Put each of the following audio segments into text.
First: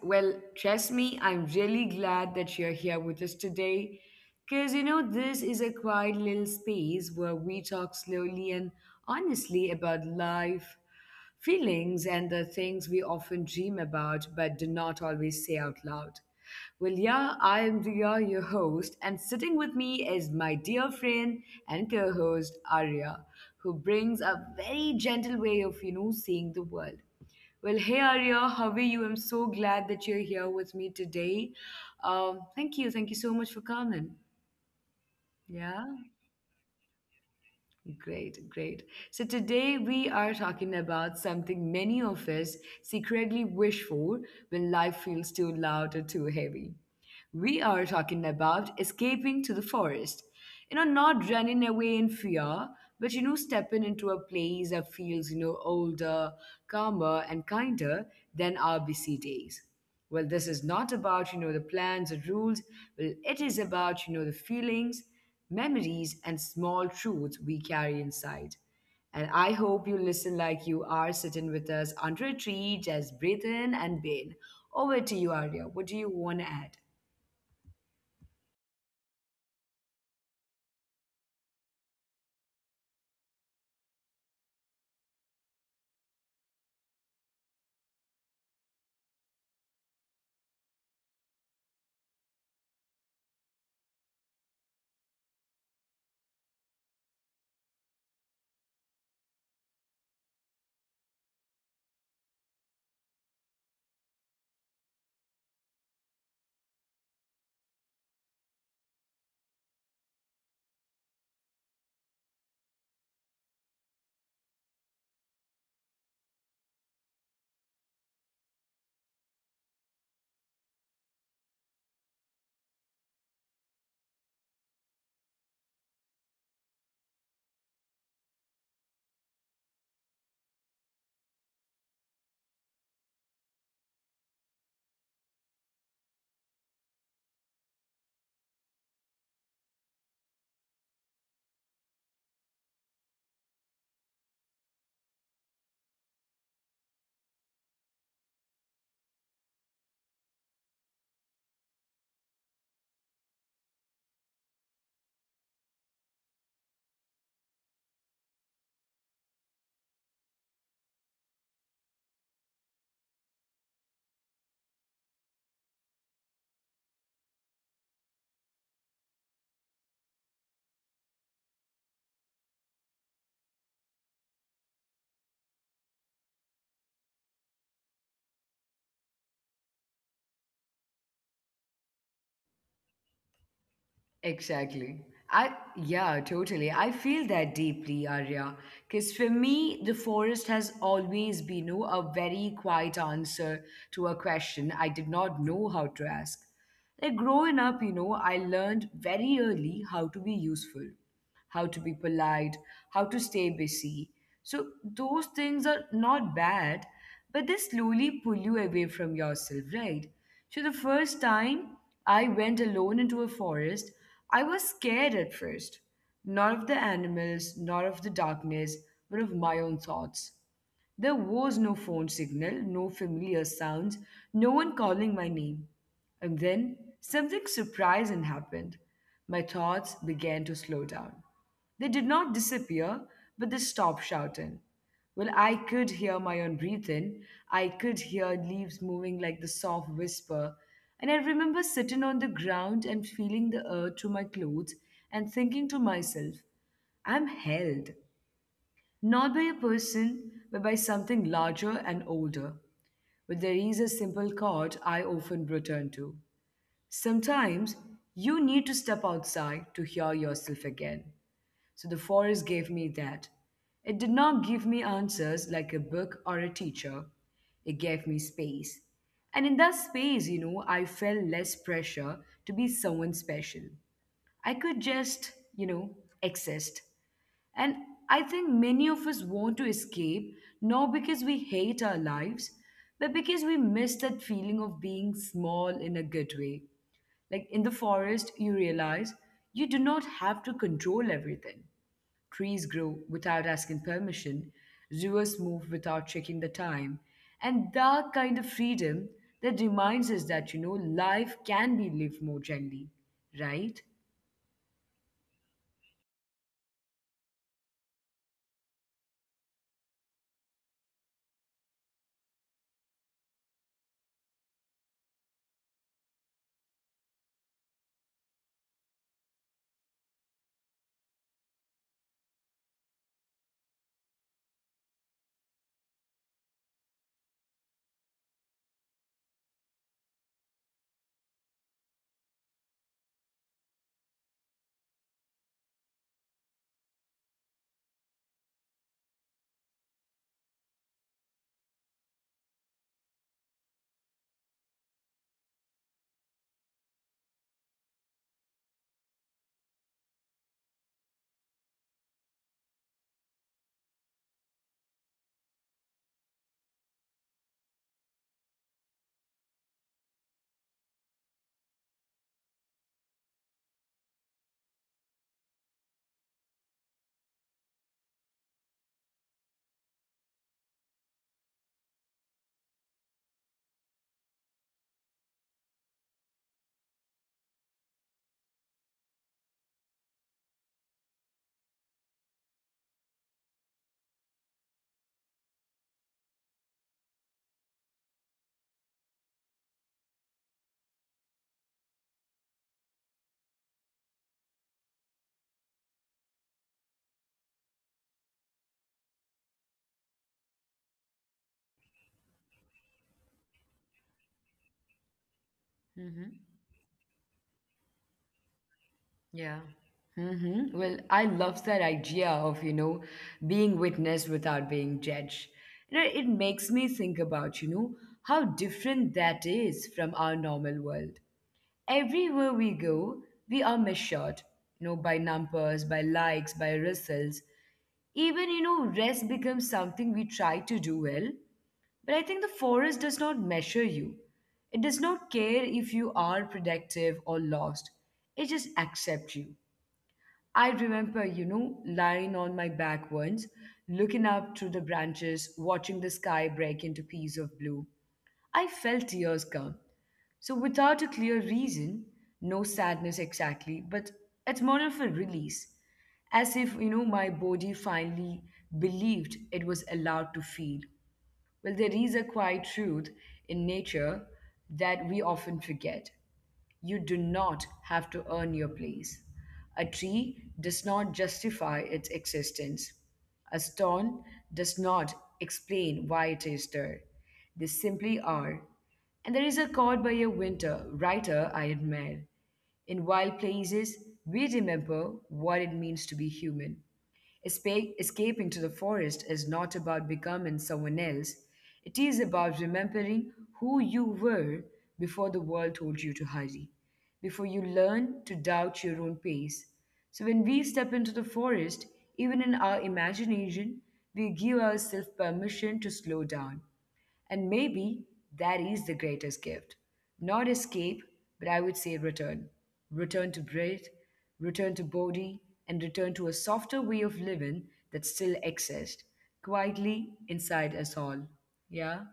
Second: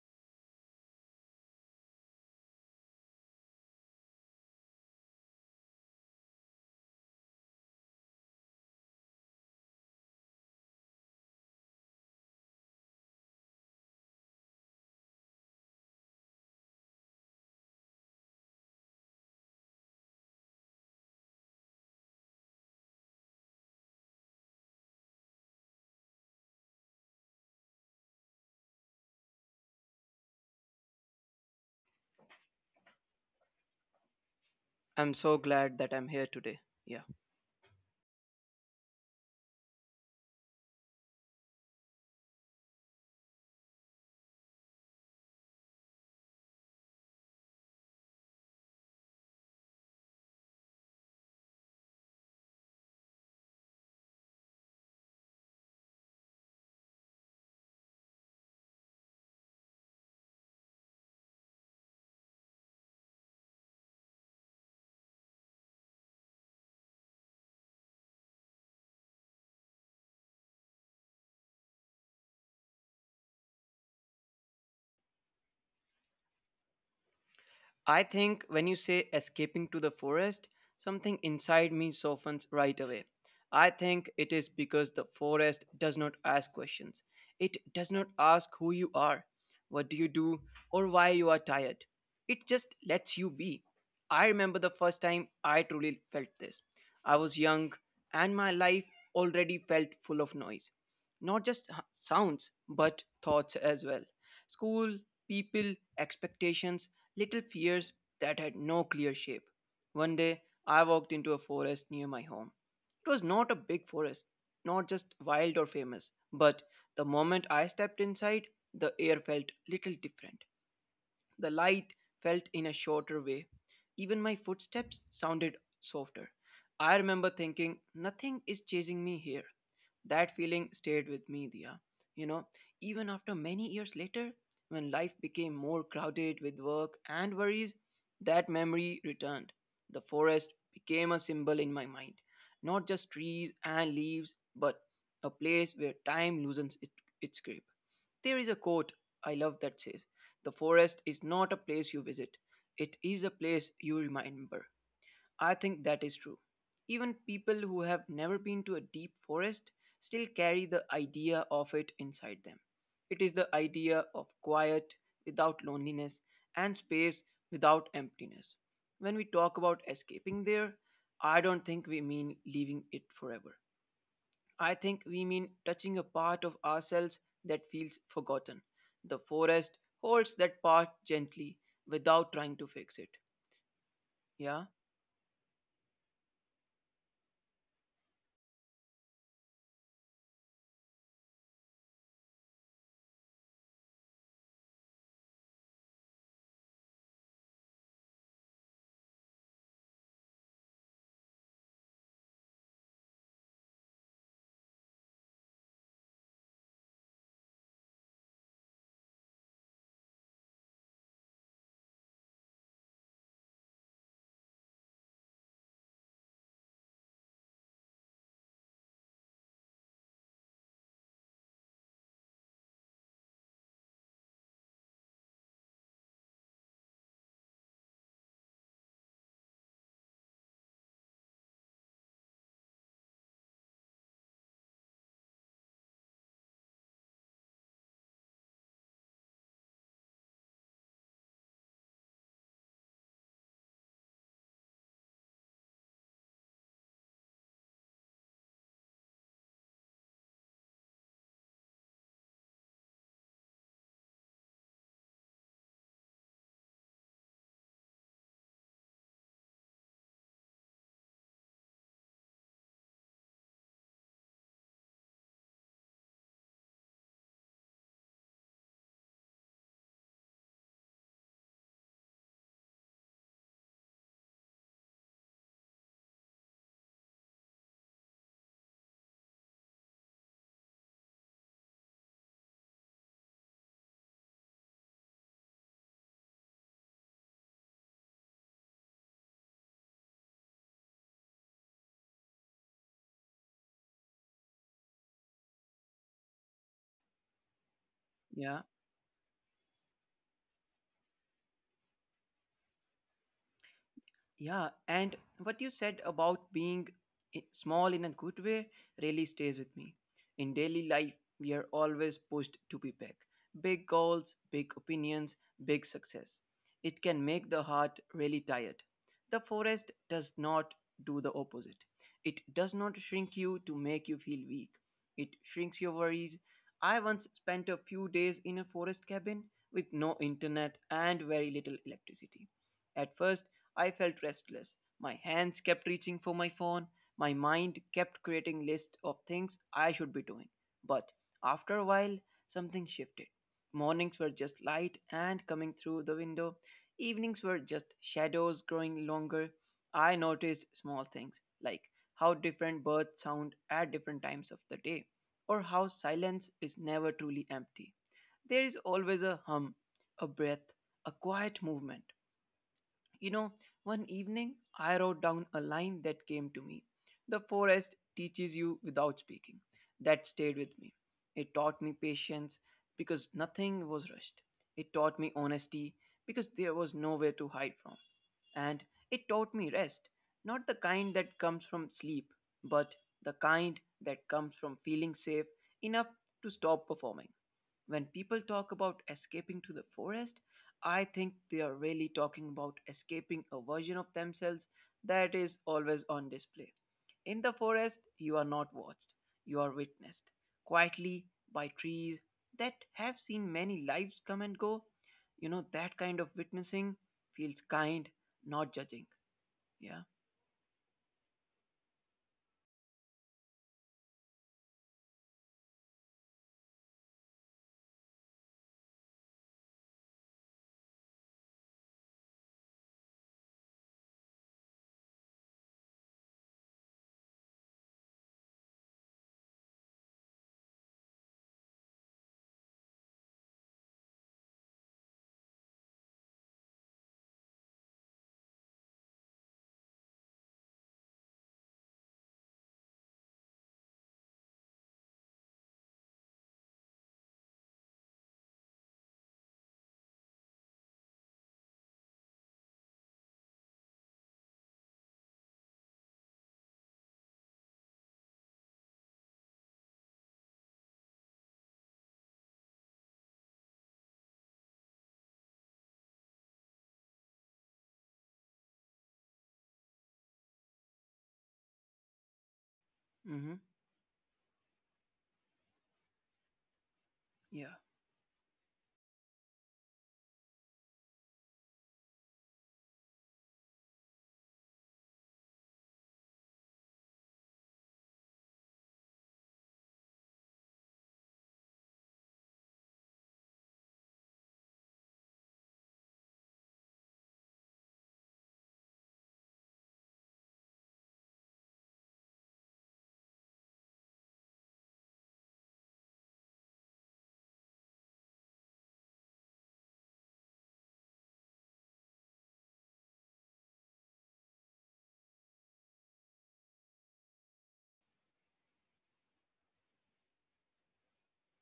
Well, trust me, I'm really glad that you're here with us today because this is a quiet little space where we talk slowly and honestly about life, feelings, and the things we often dream about but do not always say out loud. Well, yeah, I am Riya, your host, and sitting with me is my dear friend and co host Arya, who brings a very gentle way of, seeing the world. Well, hey Arya, how are you? I'm so glad that you're here with me today. Thank you so much for coming. I'm so Yeah, glad that I'm here today. Yeah. great, great. So today we are talking about something many of us secretly wish for when life feels too loud or too heavy. We are talking about escaping to the forest. You know, not running away in fear, but stepping into a place that feels, older, calmer, and kinder than our busy days. Well, this is not about, the plans or rules. Well, it is about, the feelings, memories, and small truths we carry inside. And I hope you listen like you are sitting with us under a tree, just breathe in and being. Over to you, Arya. What do you want to add? I think when you say escaping to the forest, something inside me softens right away. I think it is because the forest does not ask questions. It does not ask who you are, what do you do, or why you are tired. It just lets you be. I remember the first time I truly felt this. I was young and my life already felt full of noise. Not just sounds, but thoughts as well. School, people, expectations, little fears that had no clear shape. One day, I walked into a forest near my home. It was not a big forest, not just wild or famous, but the moment I stepped inside, the air felt little different. The light felt in a shorter way. Even my footsteps sounded softer. I remember thinking, nothing is chasing me here. That feeling stayed with me, Dia. You know, even after many years later, when life became more crowded with work and worries, that memory returned. The forest became a symbol in my mind. Not just trees and leaves, but a place where time loosens it, its grip. There is a quote I love that says, the forest is not a place you visit, it is a place you remember. I think that is true. Even people who have never been to a deep forest still carry the idea of it inside them. It is the idea of quiet without loneliness and space without emptiness. When we talk about escaping there, I don't think we mean leaving it forever. I think we mean touching a part of ourselves that feels forgotten. The forest holds that part gently without trying to fix it. Yeah, Exactly. I yeah, totally. I feel that deeply, Arya. Because for me, the forest has always been a very quiet answer to a question I did not know how to ask. Like growing up, I learned very early how to be useful, how to be polite, how to stay busy. So those things are not bad, but they slowly pull you away from yourself, right? So the first time I went alone into a forest, I was scared at first, not of the animals, not of the darkness, but of my own thoughts. There was no phone signal, no familiar sounds, no one calling my name. And then something surprising happened. My thoughts began to slow down. They did not disappear, but they stopped shouting. Well, I could hear my own breathing. I could hear leaves moving like the soft whisper. And I remember sitting on the ground and feeling the earth through my clothes and thinking to myself, I'm held. Not by a person, but by something larger and older. But there is a simple chord I often return to. Sometimes you need to step outside to hear yourself again. So the forest gave me that. It did not give me answers like a book or a teacher. It gave me space. And in that space, I felt less pressure to be someone special. I could just, exist. And I think many of us want to escape, not because we hate our lives, but because we miss that feeling of being small in a good way. Like in the forest, you realize you do not have to control everything. Trees grow without asking permission, rivers move without checking the time. And that kind of yeah. freedom that reminds us that, life can be lived more gently, right? Yeah, and what you said about being small in a good way really stays with me. In daily life, we are always pushed to be big. Big goals, big opinions, big success. It can make the heart really tired. The forest does not do the opposite. It does not shrink you to make you feel weak. It shrinks your worries. I once spent a few days in a forest cabin with no internet and very little electricity. At first, I felt restless. My hands kept reaching for my phone. My mind kept creating lists of things I should be doing. But after a while, something shifted. Mornings were just light and coming through the window. Evenings were just shadows growing longer. I noticed small things like how different birds sound at different times of the day, or how silence is never truly empty. There is always a hum, a breath, a quiet movement. You know, one evening I wrote down a line that came to me. The forest teaches you without speaking. That stayed with me. It taught me patience because nothing was rushed. It taught me honesty because there was nowhere to hide from. And it taught me rest, not the kind that comes from sleep, but the kind that comes from feeling safe enough to stop performing. When people talk about escaping to the forest, I think they are really talking about escaping a version of themselves that is always on display. In the forest, you are not watched, you are witnessed quietly by trees that have seen many lives come and go. You know, that kind of witnessing feels kind, not judging. Yeah. Yeah. Well, I love that idea of, being witnessed without being judged. It makes me think about, how different that is from our normal world. Everywhere we go, we are measured, by numbers, by likes, by results. Even, rest becomes something we try to do well. But I think the forest does not measure you. It does not care if you are productive or lost. It just accepts you. I remember, lying on my back once, looking up through the branches, watching the sky break into pieces of blue. I felt tears come. So, without a clear reason, no sadness exactly, but it's more of a release, as if, my body finally believed it was allowed to feel. Well, there is a quiet truth in nature that we often forget. You do not have to earn your place. A tree does not justify its existence. A Mm-hmm. stone does not explain why it is there. They Yeah. simply are. And there is a quote by a winter writer I admire. In wild places, we remember what it means to be human. Escaping to the forest is not about becoming someone else, it is about remembering who you were before the world told you to hurry, before you learned to doubt your own pace. So, when we step into the forest, even in our imagination, we give ourselves permission to slow down and maybe that is the greatest gift. Not escape, but I would say return. Return to breath, return to body, and return to a softer way of living that still exists quietly inside us all. Yeah?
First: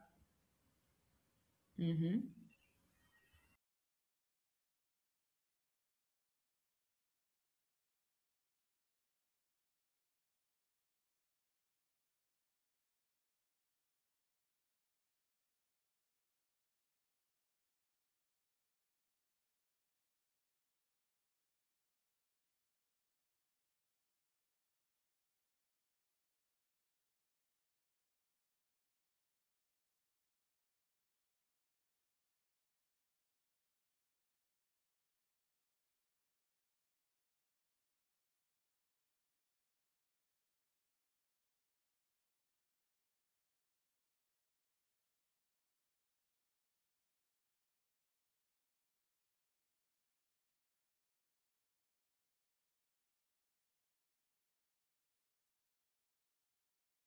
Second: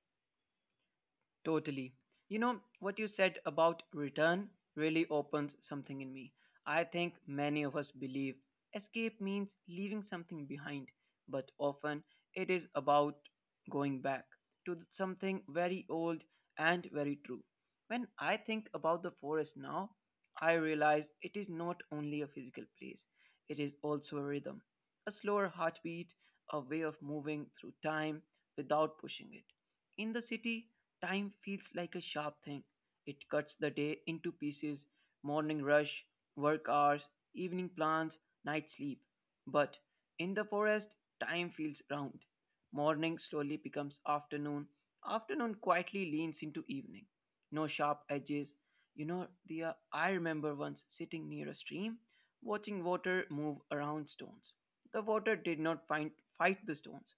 Totally. Mm-hmm. You know, what you said about return really opens something in me. I think many of us believe escape means leaving something behind, but often it is about going back to something very old and very true. When I think about the forest now, I realize it is not only a physical place, it is also a rhythm, a slower heartbeat, a way of moving through time without pushing it. In the city, time feels like a sharp thing. It cuts the day into pieces: morning rush, work hours, evening plans, night sleep. But in the forest, time feels round. Morning slowly becomes afternoon, afternoon quietly leans into evening, no sharp edges. You know, the I remember once sitting near a stream, watching water move around stones. The water did not find, fight the stones.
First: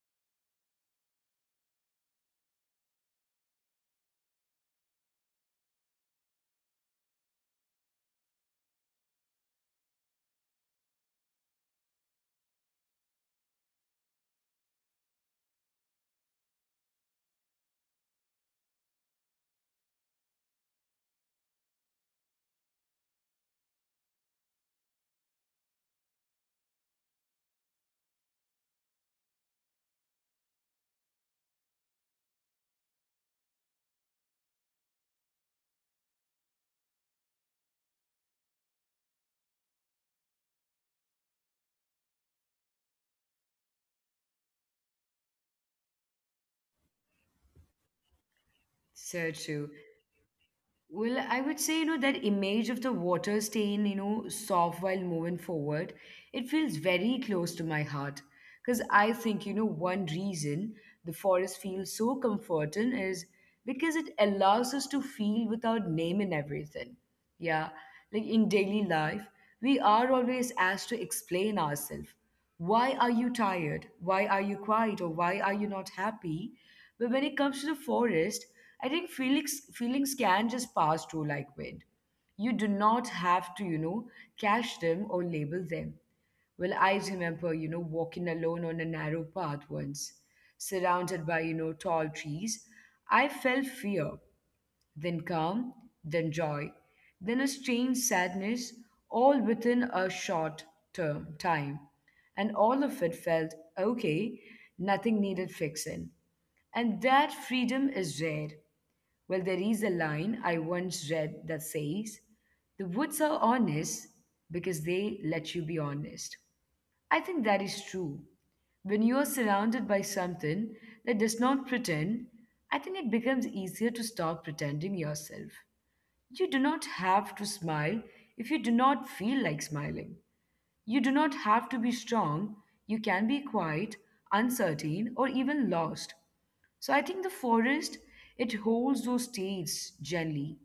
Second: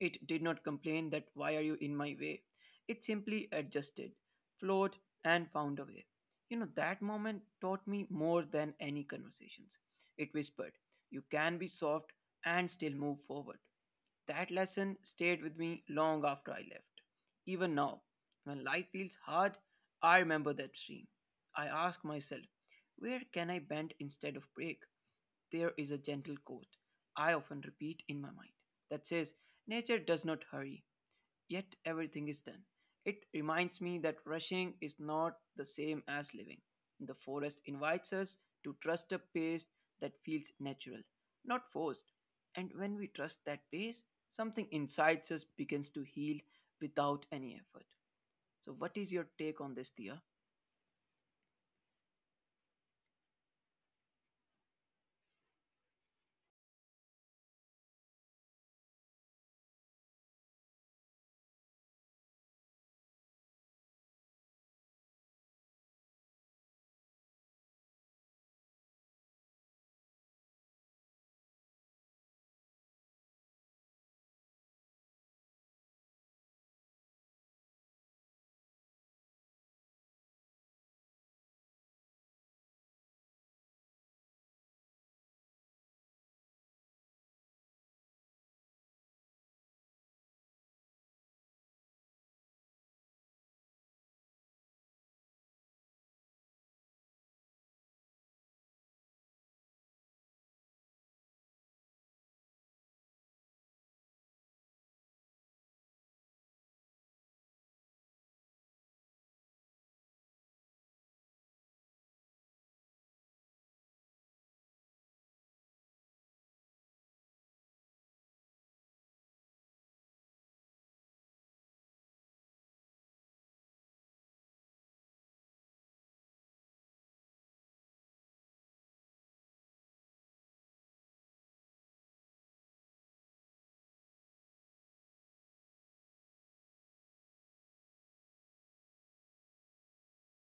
It did not complain that why are you in my way. It simply adjusted, flowed, and found a way. You know, that moment taught me more than any conversations. It whispered, "You can be soft and still move forward." That lesson stayed with me long after I left. Even now, when life feels hard, I remember that stream. I ask myself, where can I bend instead of break? There is a gentle quote I often repeat in my mind that says, nature does not hurry, yet everything is done. It reminds me that rushing is not the same as living. The forest invites us to trust a pace that feels natural, not forced. And when we trust that pace, something inside us begins to heal without any effort. So, what So is your true. take on this, Thea? Well, I would say, that image of the water staying, soft while moving forward, it feels very close to my heart. Because I think, one reason the forest feels so comforting is because it allows us to feel without naming everything. Yeah. Like in daily life, we are always asked to explain ourselves. Why are you tired? Why are you quiet? Or why are you not happy? But when it comes to the forest, I think feelings can just pass through like wind. You do not have to, catch them or label them. Well, I remember, walking alone on a narrow path once, surrounded by, tall trees. I felt fear, then calm, then joy, then a strange sadness, all within a short term time. And all of it felt okay, nothing needed fixing. And that freedom is rare. Well, there is a line I once read that says, the woods are honest because they let you be honest. I think that is true. When you are surrounded by something that does not pretend, I think it becomes easier to stop pretending yourself. You do not have to smile if you do not feel like smiling. You do not have to be strong, you can be quiet, uncertain, or even lost. So I think the forest, it holds those states gently.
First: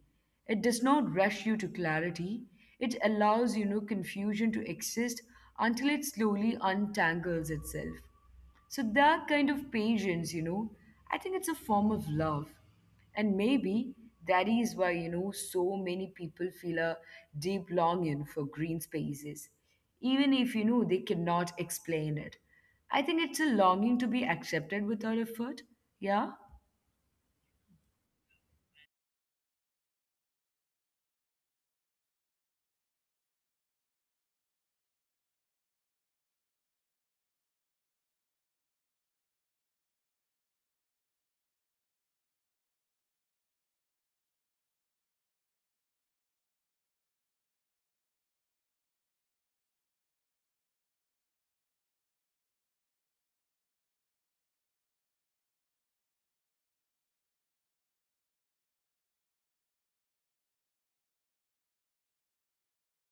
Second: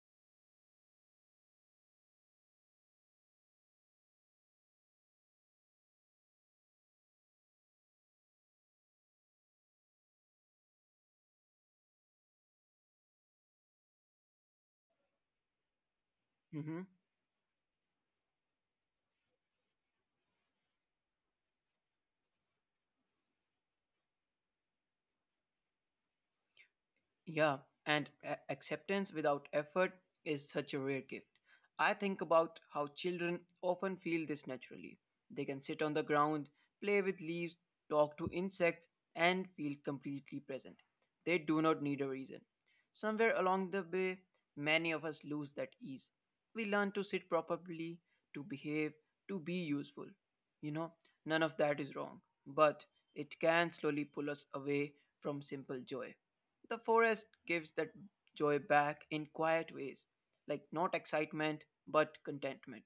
It does not rush you to clarity. It allows, confusion to exist until it slowly untangles itself. So that kind of patience, I think it's a form of love. And maybe that is why, so many people feel a deep longing for green spaces, even if, they cannot explain it. I think it's a longing to be accepted without effort. Yeah? Yeah, and acceptance without effort is such a rare gift. I think about how children often feel this naturally. They can sit on the ground, play with leaves, talk to insects, and feel completely present. They do not need a reason. Somewhere along the way, many of us lose that ease. We learn to sit properly, to behave, to be useful. You know, none of that is wrong, but it can slowly pull us away from simple joy. The forest gives that joy back in quiet ways, like not excitement, but contentment.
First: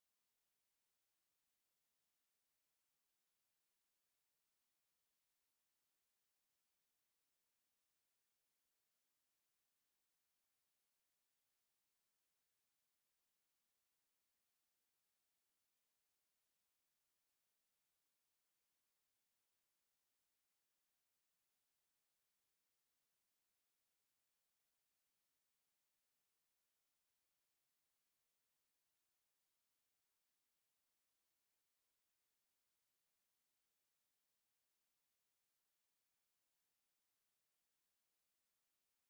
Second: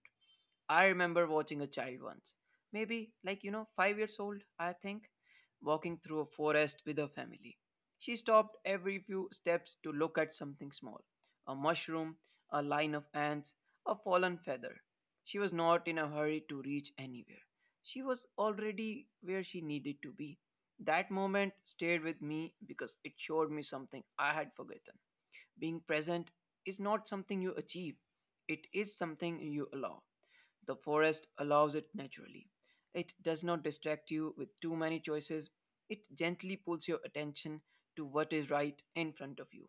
I remember watching a child once, maybe like, you know, five years old, I think, walking through a forest with her family. She stopped every few steps to look at something small: a mushroom, a line of ants, a fallen feather. She was not in a hurry to reach anywhere. She was already where she needed to be. That moment stayed with me because it showed me something I had forgotten. Being present is not something you achieve, it is something you allow. The forest allows it naturally. It does not distract you with too many choices. It gently pulls your attention to what is right in front of you.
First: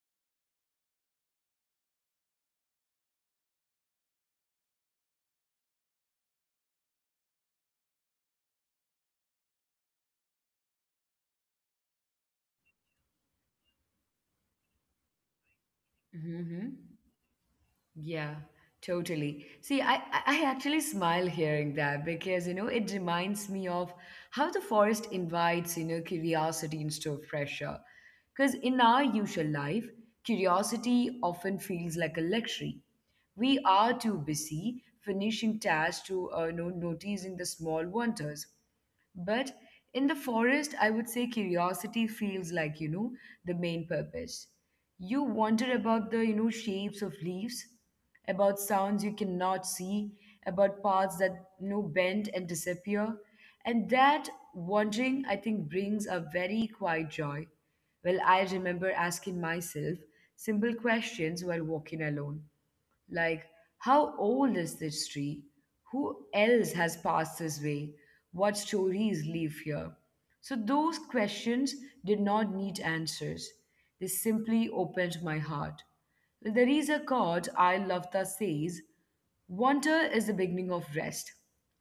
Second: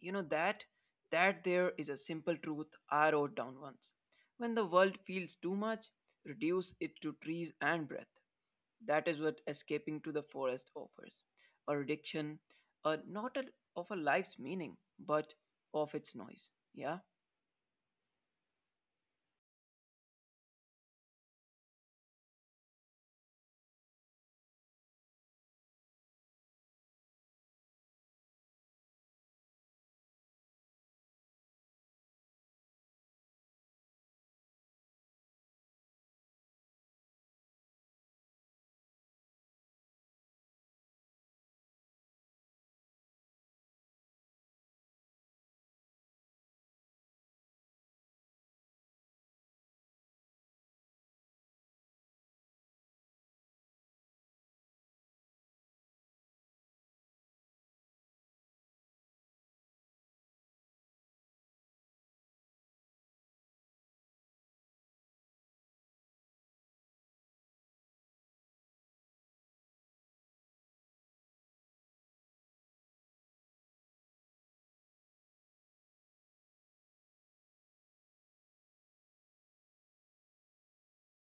You know that there is a simple truth I wrote down once. When the world feels too much, reduce it to trees and breath. That is what escaping to the forest offers. A reduction, a not a, of a life's meaning, but of its noise. hmm Yeah. Yeah, totally. See, I actually smile hearing that because, it reminds me of how the forest invites, curiosity instead of pressure. Because in our usual life, curiosity often feels like a luxury. We are too busy finishing tasks to no, noticing the small wonders. But in the forest, I would say curiosity feels like, the main purpose. You wonder about the, shapes of leaves, about sounds you cannot see, about paths that, bend and disappear. And that wondering, I think, brings a very quiet joy. Well, I remember asking myself simple questions while walking alone. Like, how old is this tree? Who else has passed this way? What stories live here? So, those questions did not need answers. They simply opened my heart. There is a quote I love that says, wonder is the beginning of rest.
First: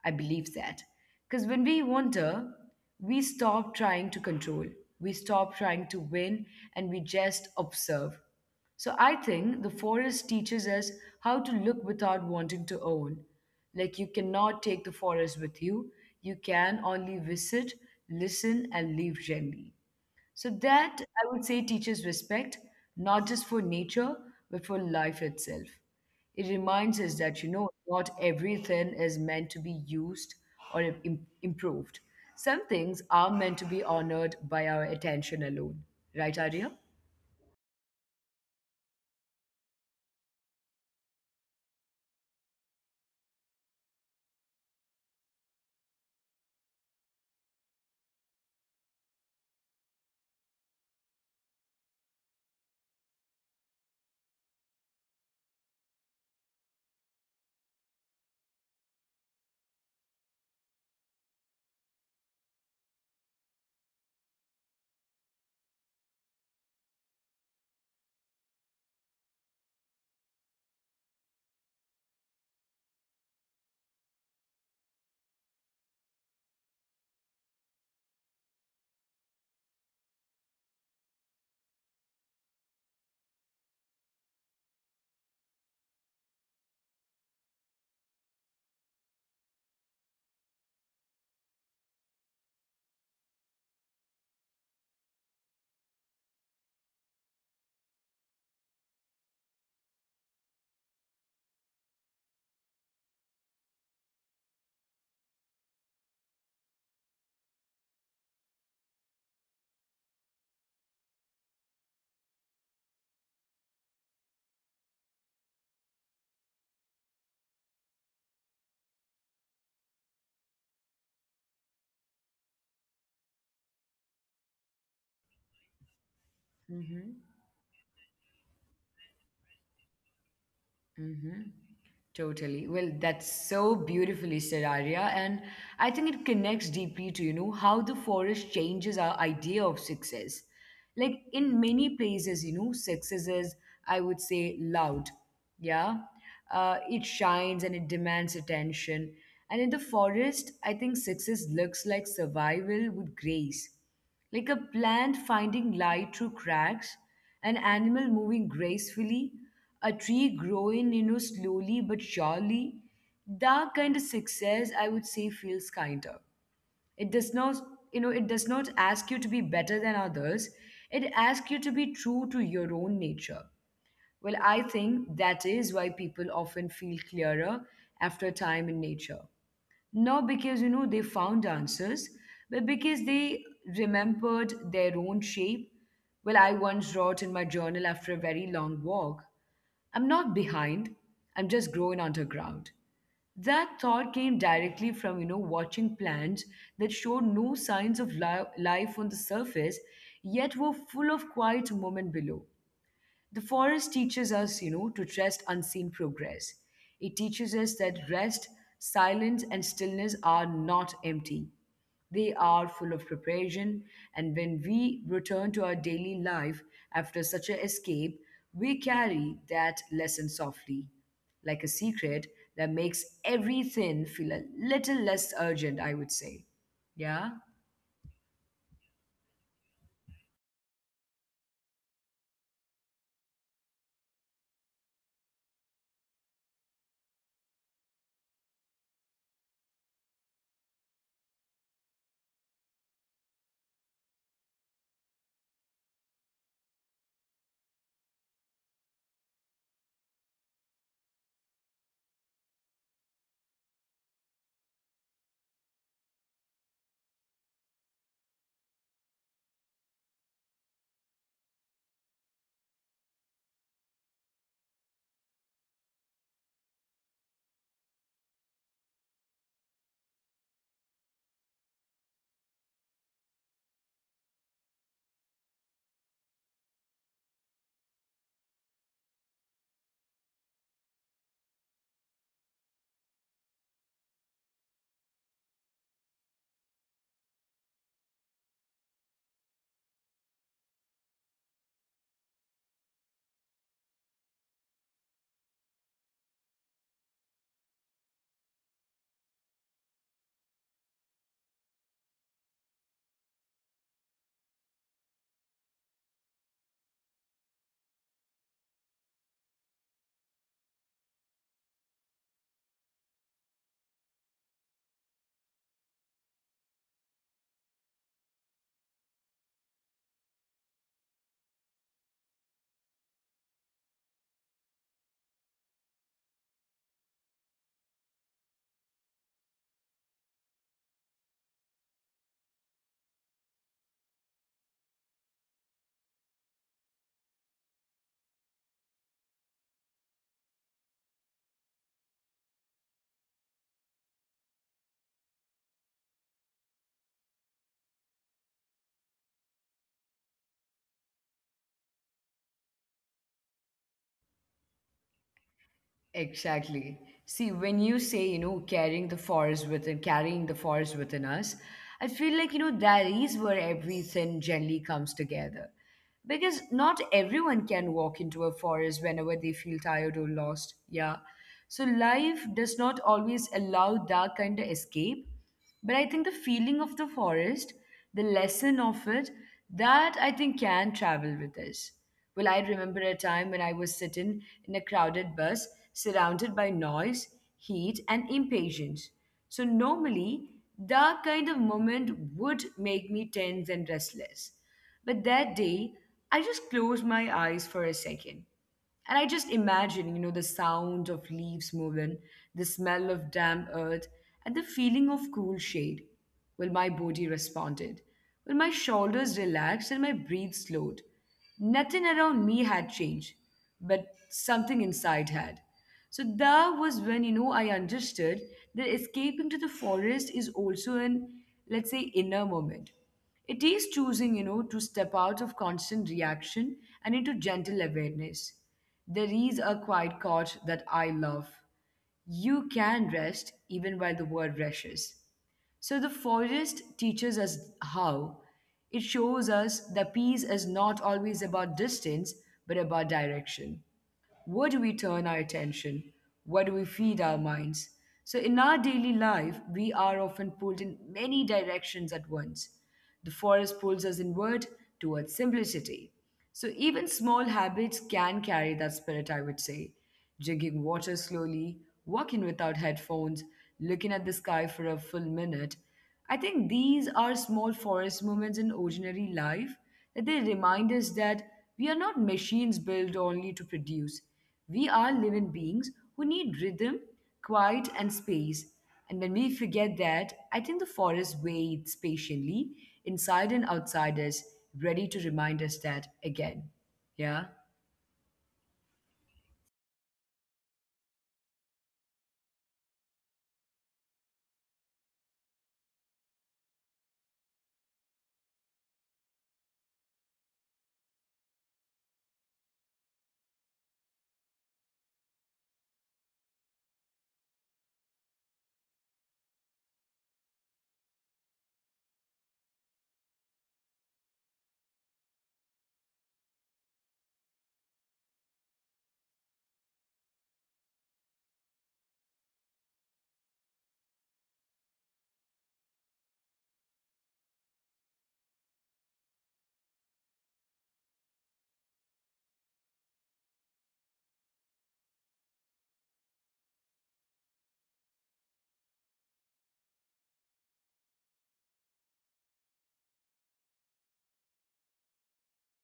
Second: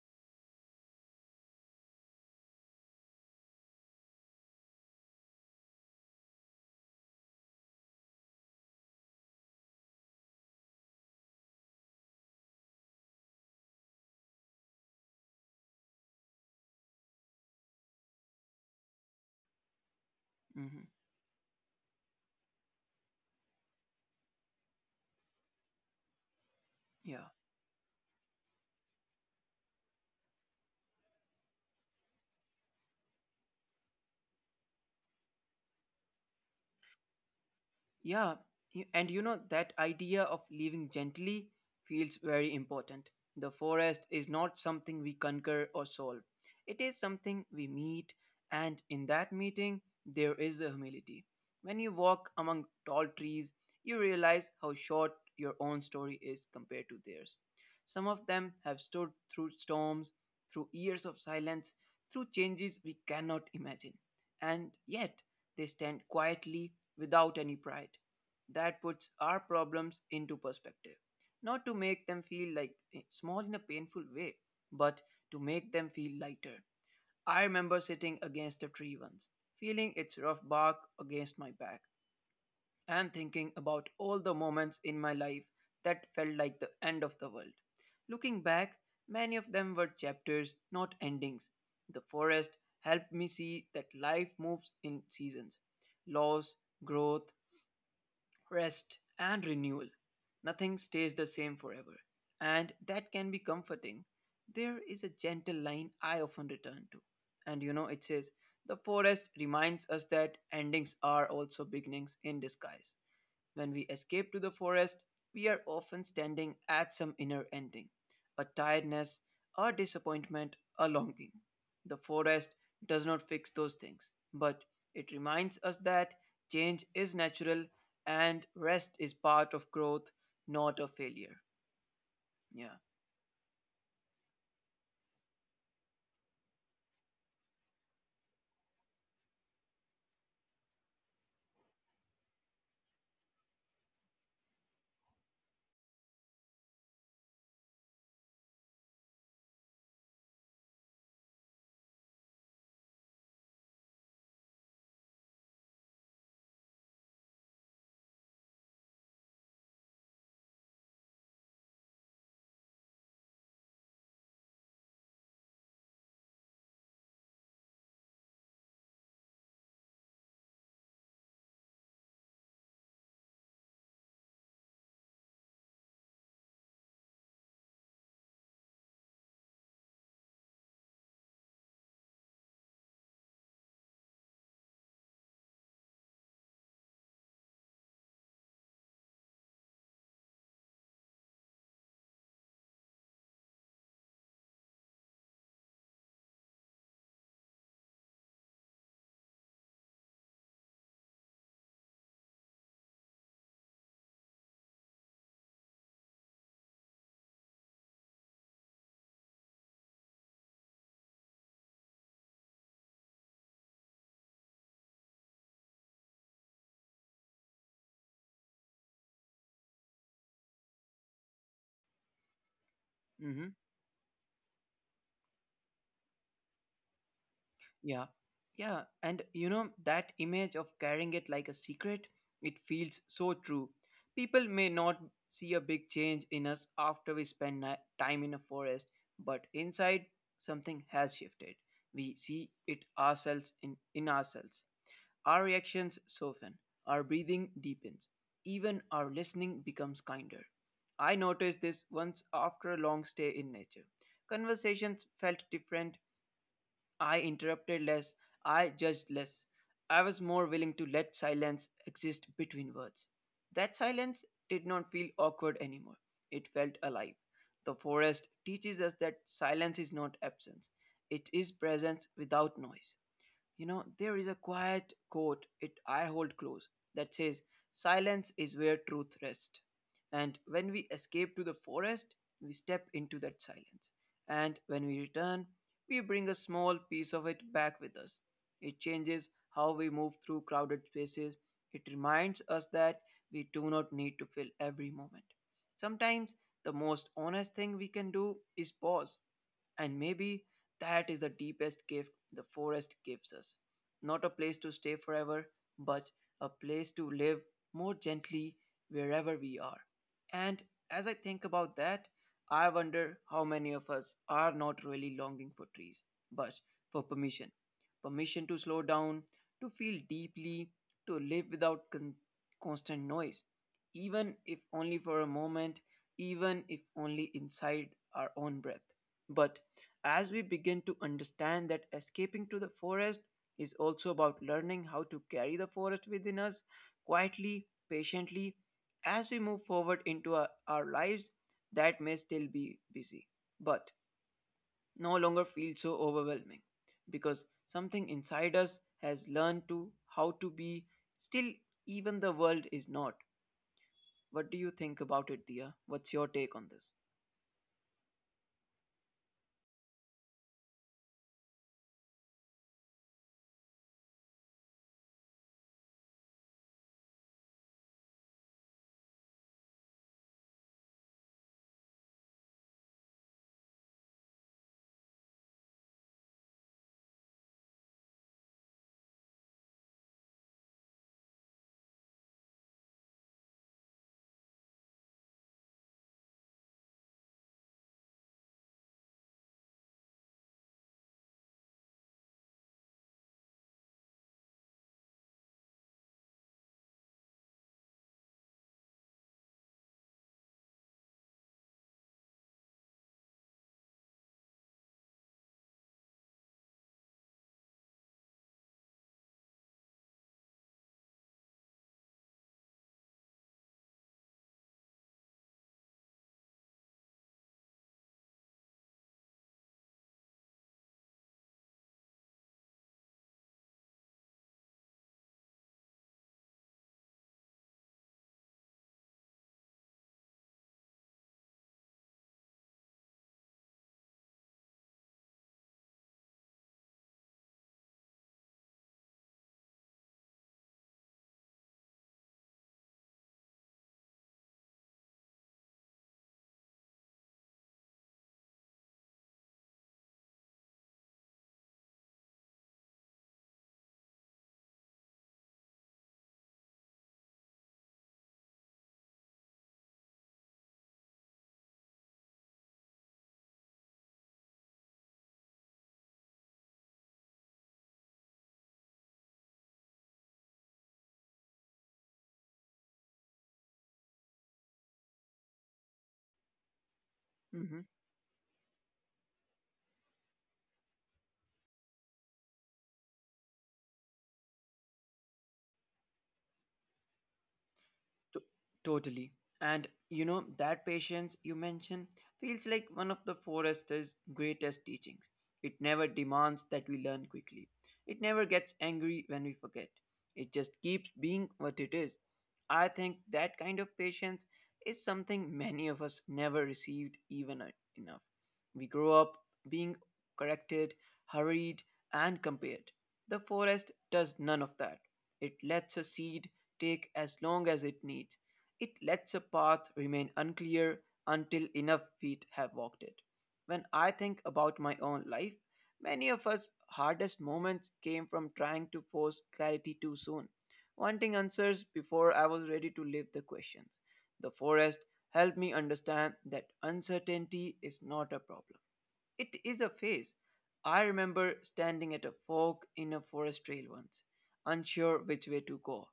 I believe that. Because when we wonder, we stop trying to control, we stop trying to win, and we just observe. So I think the forest teaches us how to look without wanting to own. Like you cannot take the forest with you, you can only visit, listen, and leave gently. So hmm that I would say teaches respect, not just for nature, but for life itself. It reminds us Yeah. that, not everything is meant to be used or improved. Some things are meant to be honored by our attention alone. Right, Arya? Yeah, and you know that idea of living gently feels very important. The forest is not something we conquer or solve, it is something we meet, and in that meeting, there is a humility. When you walk among tall trees, you realize how short your own story is compared to theirs. Some of them have stood through storms, through years of silence, through changes we cannot imagine and yet they stand quietly without any pride. That puts our problems into perspective. Not to make them feel like small in a painful way, but to make them feel lighter. I remember sitting against a tree once, feeling its rough bark against my back and thinking about all the moments in my life that felt like the end of the world. Looking back, many of them were chapters, not endings. The forest helped me see that life moves in seasons: loss, growth, rest, and renewal. Nothing stays the same forever, and that can be comforting. There is a gentle line I often return to, and you know it says, the forest reminds us that endings are also beginnings in disguise. When we escape to the forest, we are often standing at some inner ending, a tiredness, a disappointment, a longing. The forest does not fix those things, but it reminds us that change is Mm-hmm. natural and rest is part of growth, not a failure. Yeah. Totally. Well, that's so beautifully said, Arya. And I think it connects deeply to, how the forest changes our idea of success. Like in many places, success is, I would say, loud. Yeah. It shines and it demands attention. And in the forest, I think success looks like survival with grace like a plant finding light through cracks, an animal moving gracefully, a tree growing, slowly but surely. That kind of success, I would say, feels kinder. It does not, it does not ask you to be better than others. It asks you to be true to your own nature. Well, I think that is why people often feel clearer after time in nature, not because they found answers, but because they remembered their own shape. Well, I once wrote in my journal after a very long walk, "I'm not behind, I'm just growing underground." That thought came directly from watching plants that showed no signs of life on the surface, yet were full of quiet moment below. The forest teaches us, to trust unseen progress. It teaches us that rest, silence, and stillness are not empty. They are full of preparation, and when we return to our daily life after such an escape, we carry that lesson softly, like a secret that makes hmm everything feel a little less urgent, I would say. Yeah? Yeah, yeah, and you know, that image of carrying it like a secret, it feels so true. People may not see a big change in us after we spend time in a forest, but inside, something has shifted. We see it ourselves in ourselves. Our reactions soften, our breathing deepens, even our listening becomes kinder. I noticed this once after a long stay in nature. Conversations felt different, I interrupted less, I judged less. I was more willing to let silence exist between words. That silence did not feel awkward anymore. It felt alive. The forest teaches us that silence is not absence, it is presence without noise. You know, there is a quiet quote it I hold close that says, "Silence is where truth rests." And when we escape to the forest, we step into that silence. And when we return, we bring a small piece of it back with us. It changes how we move through crowded spaces. It reminds us that we do not need to fill every moment. Sometimes the most honest thing we can do is pause, and maybe that is the deepest gift the forest gives us. Not a place to stay forever, but a place to live more gently wherever we are. And as I think about that, I wonder how many of us are not really longing for trees, but for permission. Permission to slow down, to feel deeply, to live without constant noise, even if only for a moment, even if only inside our own breath. But as we begin to understand that escaping to the forest is also about learning how to carry the forest within us quietly, patiently, as we move forward into our lives that may still be busy, but no longer feel so overwhelming because something inside us has learned to how to be still even the world is not. What do you think about it, Dia? What's your take on this? Exactly. See, when you say, carrying the forest within, carrying the forest within us, I feel like, that is where everything generally comes together, because not everyone can walk into a forest whenever they feel tired or lost. Yeah. So life does not always allow that kind of escape, but I think the feeling of the forest, the lesson of it, that I think can travel with us. Well, I remember a time when I was sitting in a crowded bus surrounded by noise, heat, and impatience. So normally that kind of moment would make me tense and restless, but that day, I just closed my eyes for a second. And I just imagined, the sound of leaves moving, the smell of damp earth, and the feeling of cool shade. Well, my body responded. Well, my shoulders relaxed and my breath slowed. Nothing around me had changed, but something inside had. So that was when, I understood that escaping to the forest is also an, let's say, inner moment. It is choosing, to step out of constant reaction and into gentle awareness. There is a quiet quote that I love: "You can rest even while the world rushes." So the forest teaches us how. It shows us that peace is not always about distance, but about direction. Where do we turn our attention? Where do we feed our minds? So, in our daily life, we are often pulled in many directions at once. The forest pulls us inward towards simplicity. So, even small habits can carry that spirit, I would say. Drinking water slowly, walking without headphones, looking at the sky for a full minute. I think these are small forest moments in ordinary life that they remind us that we are not machines built only to produce. We are living beings who need rhythm, quiet, and space. And when we forget that, I think the forest waits patiently inside and outside us, ready to remind us that again. Yeah? To- Totally. And you know, that patience you mentioned feels like one of the forester's greatest teachings. It never demands that we learn quickly, it never gets angry when we forget. It just keeps being what it is. I think that kind of patience is something many of us never received enough. We grow up being corrected, hurried, and compared. The forest does none of that. It lets a seed take as long as it needs. It lets a path remain unclear until enough feet have walked it. When I think about my own life, many of us hardest moments came from trying to force clarity too soon, wanting answers before I was ready to live the questions. The forest helped me understand that uncertainty is not a problem. It is a phase. I remember standing at a fork in a forest trail once, unsure which way to go.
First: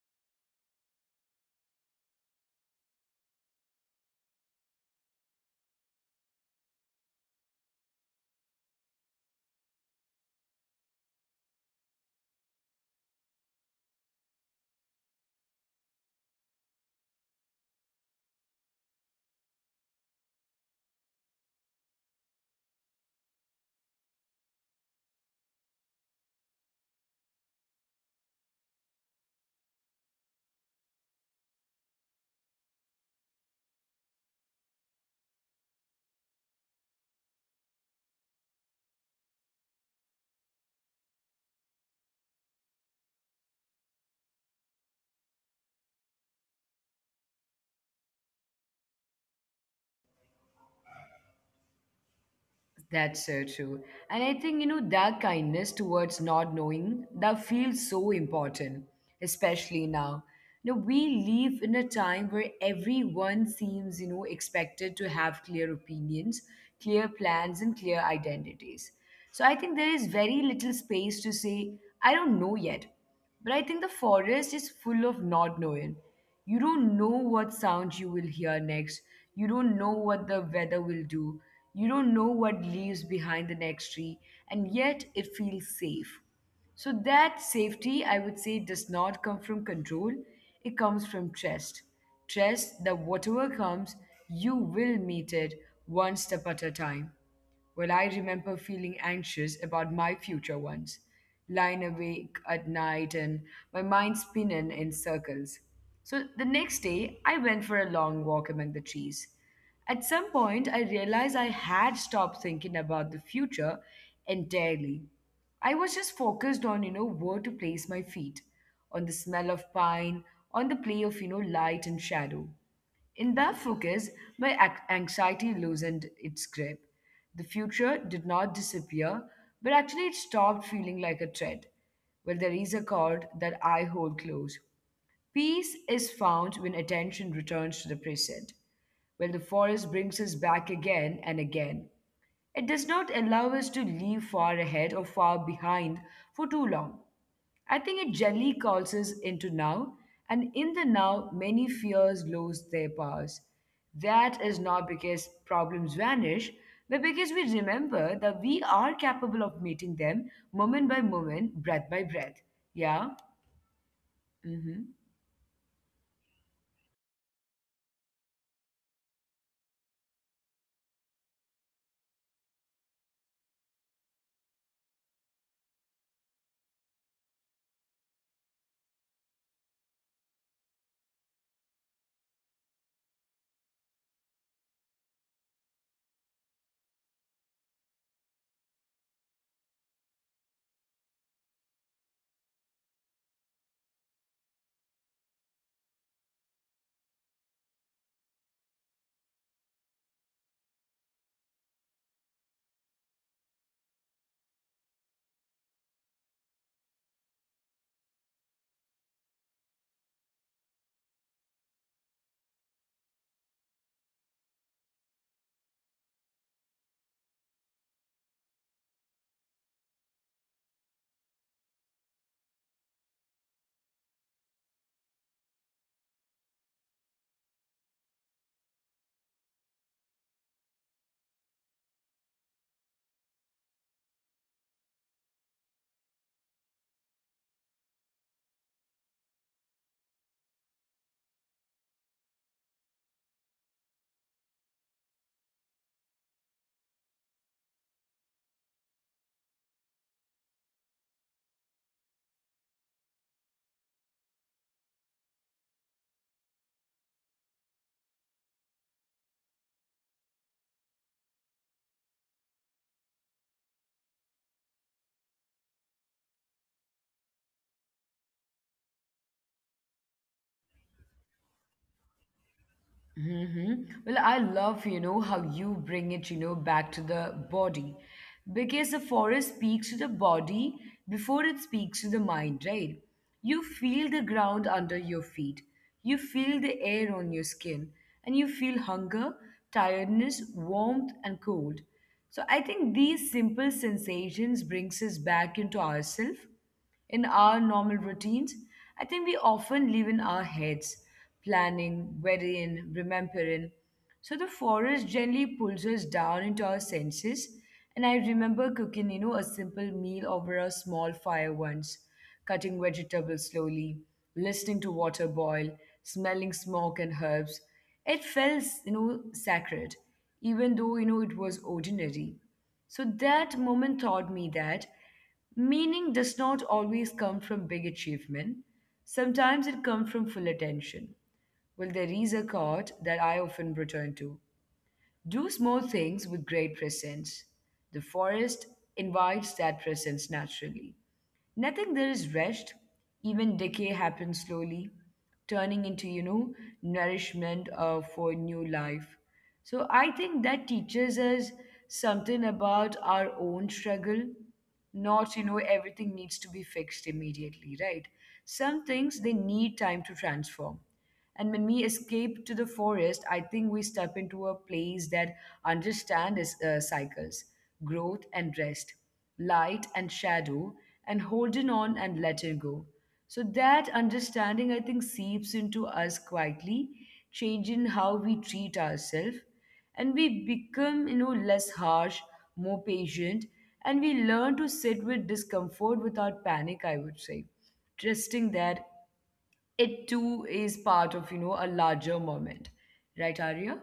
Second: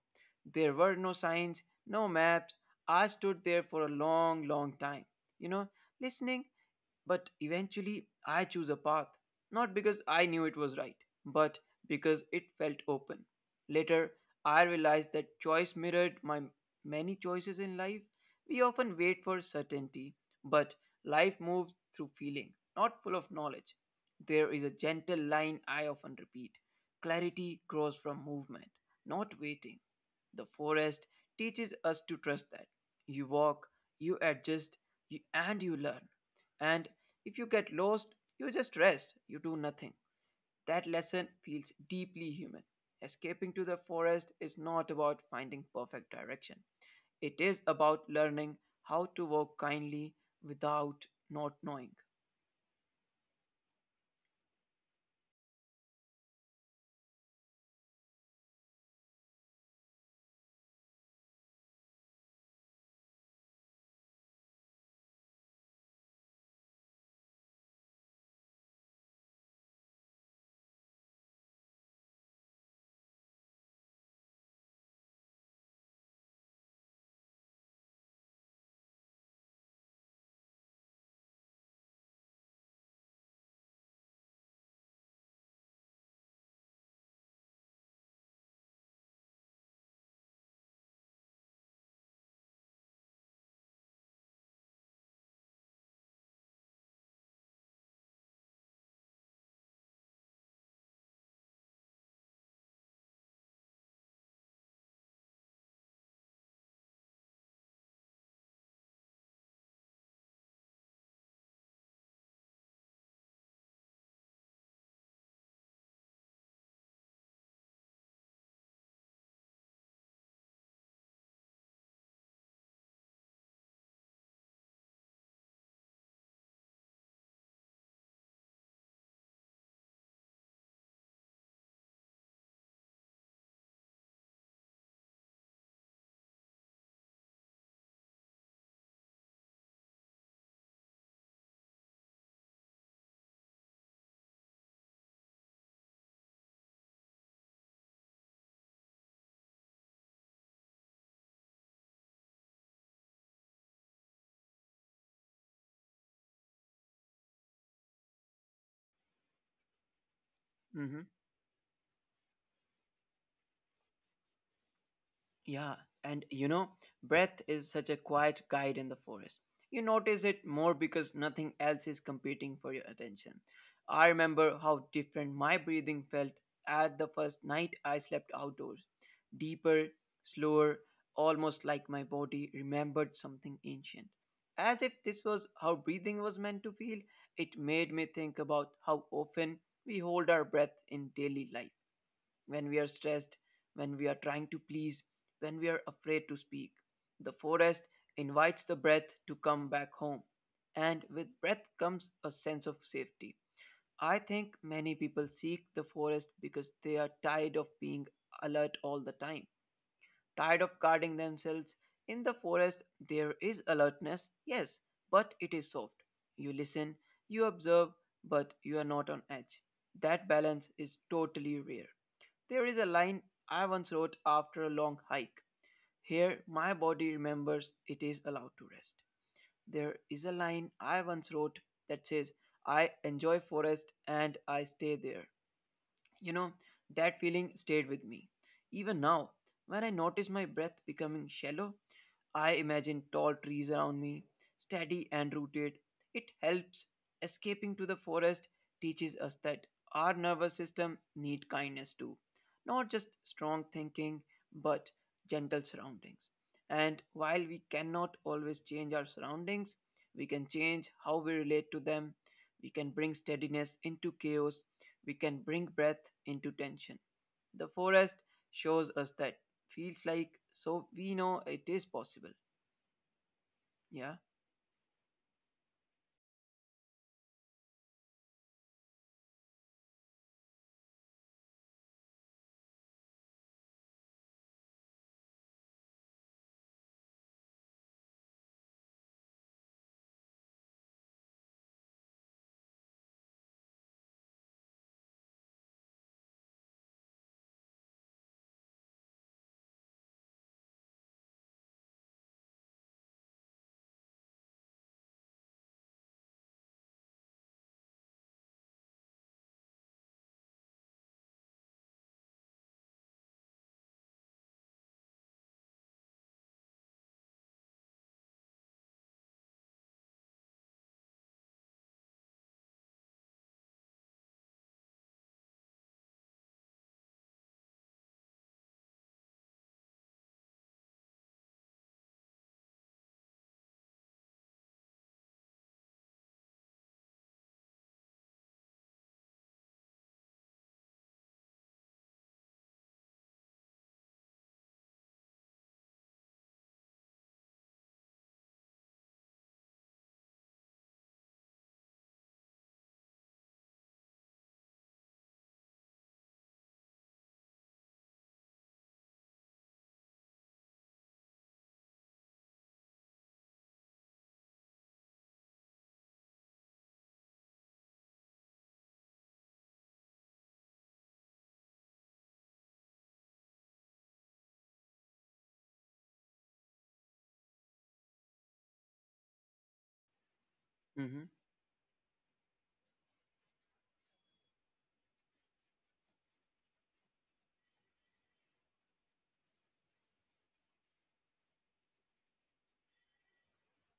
There were no signs, no maps. I stood there for a long, long time, you know, listening, but eventually, I choose a path, not because I knew it was right, but because it felt open. Later, I realized that choice mirrored my many choices in life. We often wait for certainty, but life moves through feeling, not full of knowledge. There is a gentle line I often repeat: clarity grows from movement, not waiting. The forest teaches us to trust that. You walk, you adjust, and you learn. And if you get lost, you just rest, you do nothing. That lesson feels deeply human. Escaping to the forest is not about finding perfect direction, it is about learning how to walk kindly without not knowing. That's so true. And I think, that kindness towards not knowing, that feels so important, especially now. We live in a time where everyone seems, expected to have clear opinions, clear plans, and clear identities. So I think there is very little space to say, "I don't know yet." But I think the forest is full of not knowing. You don't know what sound you will hear next. You don't know what the weather will do. You don't know what leaves behind the next tree, and yet it feels safe. So, that safety, I would say, does not come from control, it comes from trust. Trust that whatever comes, you will meet it one step at a time. Well, I remember feeling anxious about my future once, lying awake at night and my mind spinning in circles. So the next day, I went for a long walk among the trees. At some point, I realized I had stopped thinking about the future entirely. I was just focused on, where to place my feet, on the smell of pine, on the play of, light and shadow. In that focus, my anxiety loosened its grip. The future did not disappear, but actually it stopped feeling like a threat. Well, there is a chord that I hold close: "Peace is found when attention returns to the present." Well, the forest brings us back again and again. It does not allow us to leave far ahead or far behind for too long. I think it generally calls us into now, and in the now, many fears lose their powers. That is not because problems vanish, but because we remember that we are capable of meeting them moment by Mm-hmm. moment, breath by breath. Yeah? Mm-hmm. Yeah, and you know, breath is such a quiet guide in the forest. You notice it more because nothing else is competing for your attention. I remember how different my breathing felt at the first night I slept outdoors. Deeper, slower, almost like my body remembered something ancient. As if this was how breathing was meant to feel, it made me think about how often we hold our breath in daily life when we are stressed, when we are trying to please, when we are afraid to speak. The forest invites the breath to come back home, and with breath comes a sense of safety. I think many people seek the forest because they are tired of being alert all the time, tired of guarding themselves. In the forest, there is alertness, yes, but it is soft. You listen, you observe, but you are not on edge. That balance is totally rare. There is a line I once wrote after a long hike. Here, my body remembers it is allowed to rest. There is a line I once wrote that says, I enjoy forest and I stay there. You know, that feeling stayed with me. Even now, when I notice my breath becoming shallow, I imagine tall trees around me, steady and rooted. It helps. Escaping to the forest teaches us that our nervous system need kindness too. Not just strong thinking, but gentle surroundings. And while we cannot always change our surroundings, we can change how we relate to them. We can bring steadiness into chaos. We can bring breath into tension. The forest shows us that feels like so we know it is possible. Yeah. Well, I love, how you bring it, back to the body, because the forest speaks to the body before it speaks to the mind, right? You feel the ground under your feet, you feel the air on your skin, and you feel hunger, tiredness, warmth, and cold. So I think these simple sensations brings us back into ourselves. In our normal routines, I think we often live in our heads, planning, worrying, remembering. So the forest generally pulls us down into our senses. And I remember cooking, a simple meal over a small fire once, cutting vegetables slowly, listening to water boil, smelling smoke and herbs. It felt, sacred, even though, it was ordinary. So that moment taught me that meaning does not always come from big achievement. Sometimes it comes from full attention. Well, there is a quote that I often return to: "Do small things with great presence." The forest invites that presence naturally. Nothing there is rushed. Even decay happens slowly, turning into, nourishment for new life. So I think that teaches us something about our own struggle. Not, everything needs to be fixed immediately, right? Some things they need time to transform. And when we escape to the forest, I think we step into a place that understands cycles, growth and rest, light and shadow, and holding on and letting go. So that understanding, I think, seeps into us quietly, changing how we treat ourselves. And we become, Mhm. Less harsh, more patient, and we learn to sit with discomfort without panic, I would say. Trusting that it too is part of a larger moment, right, Arya?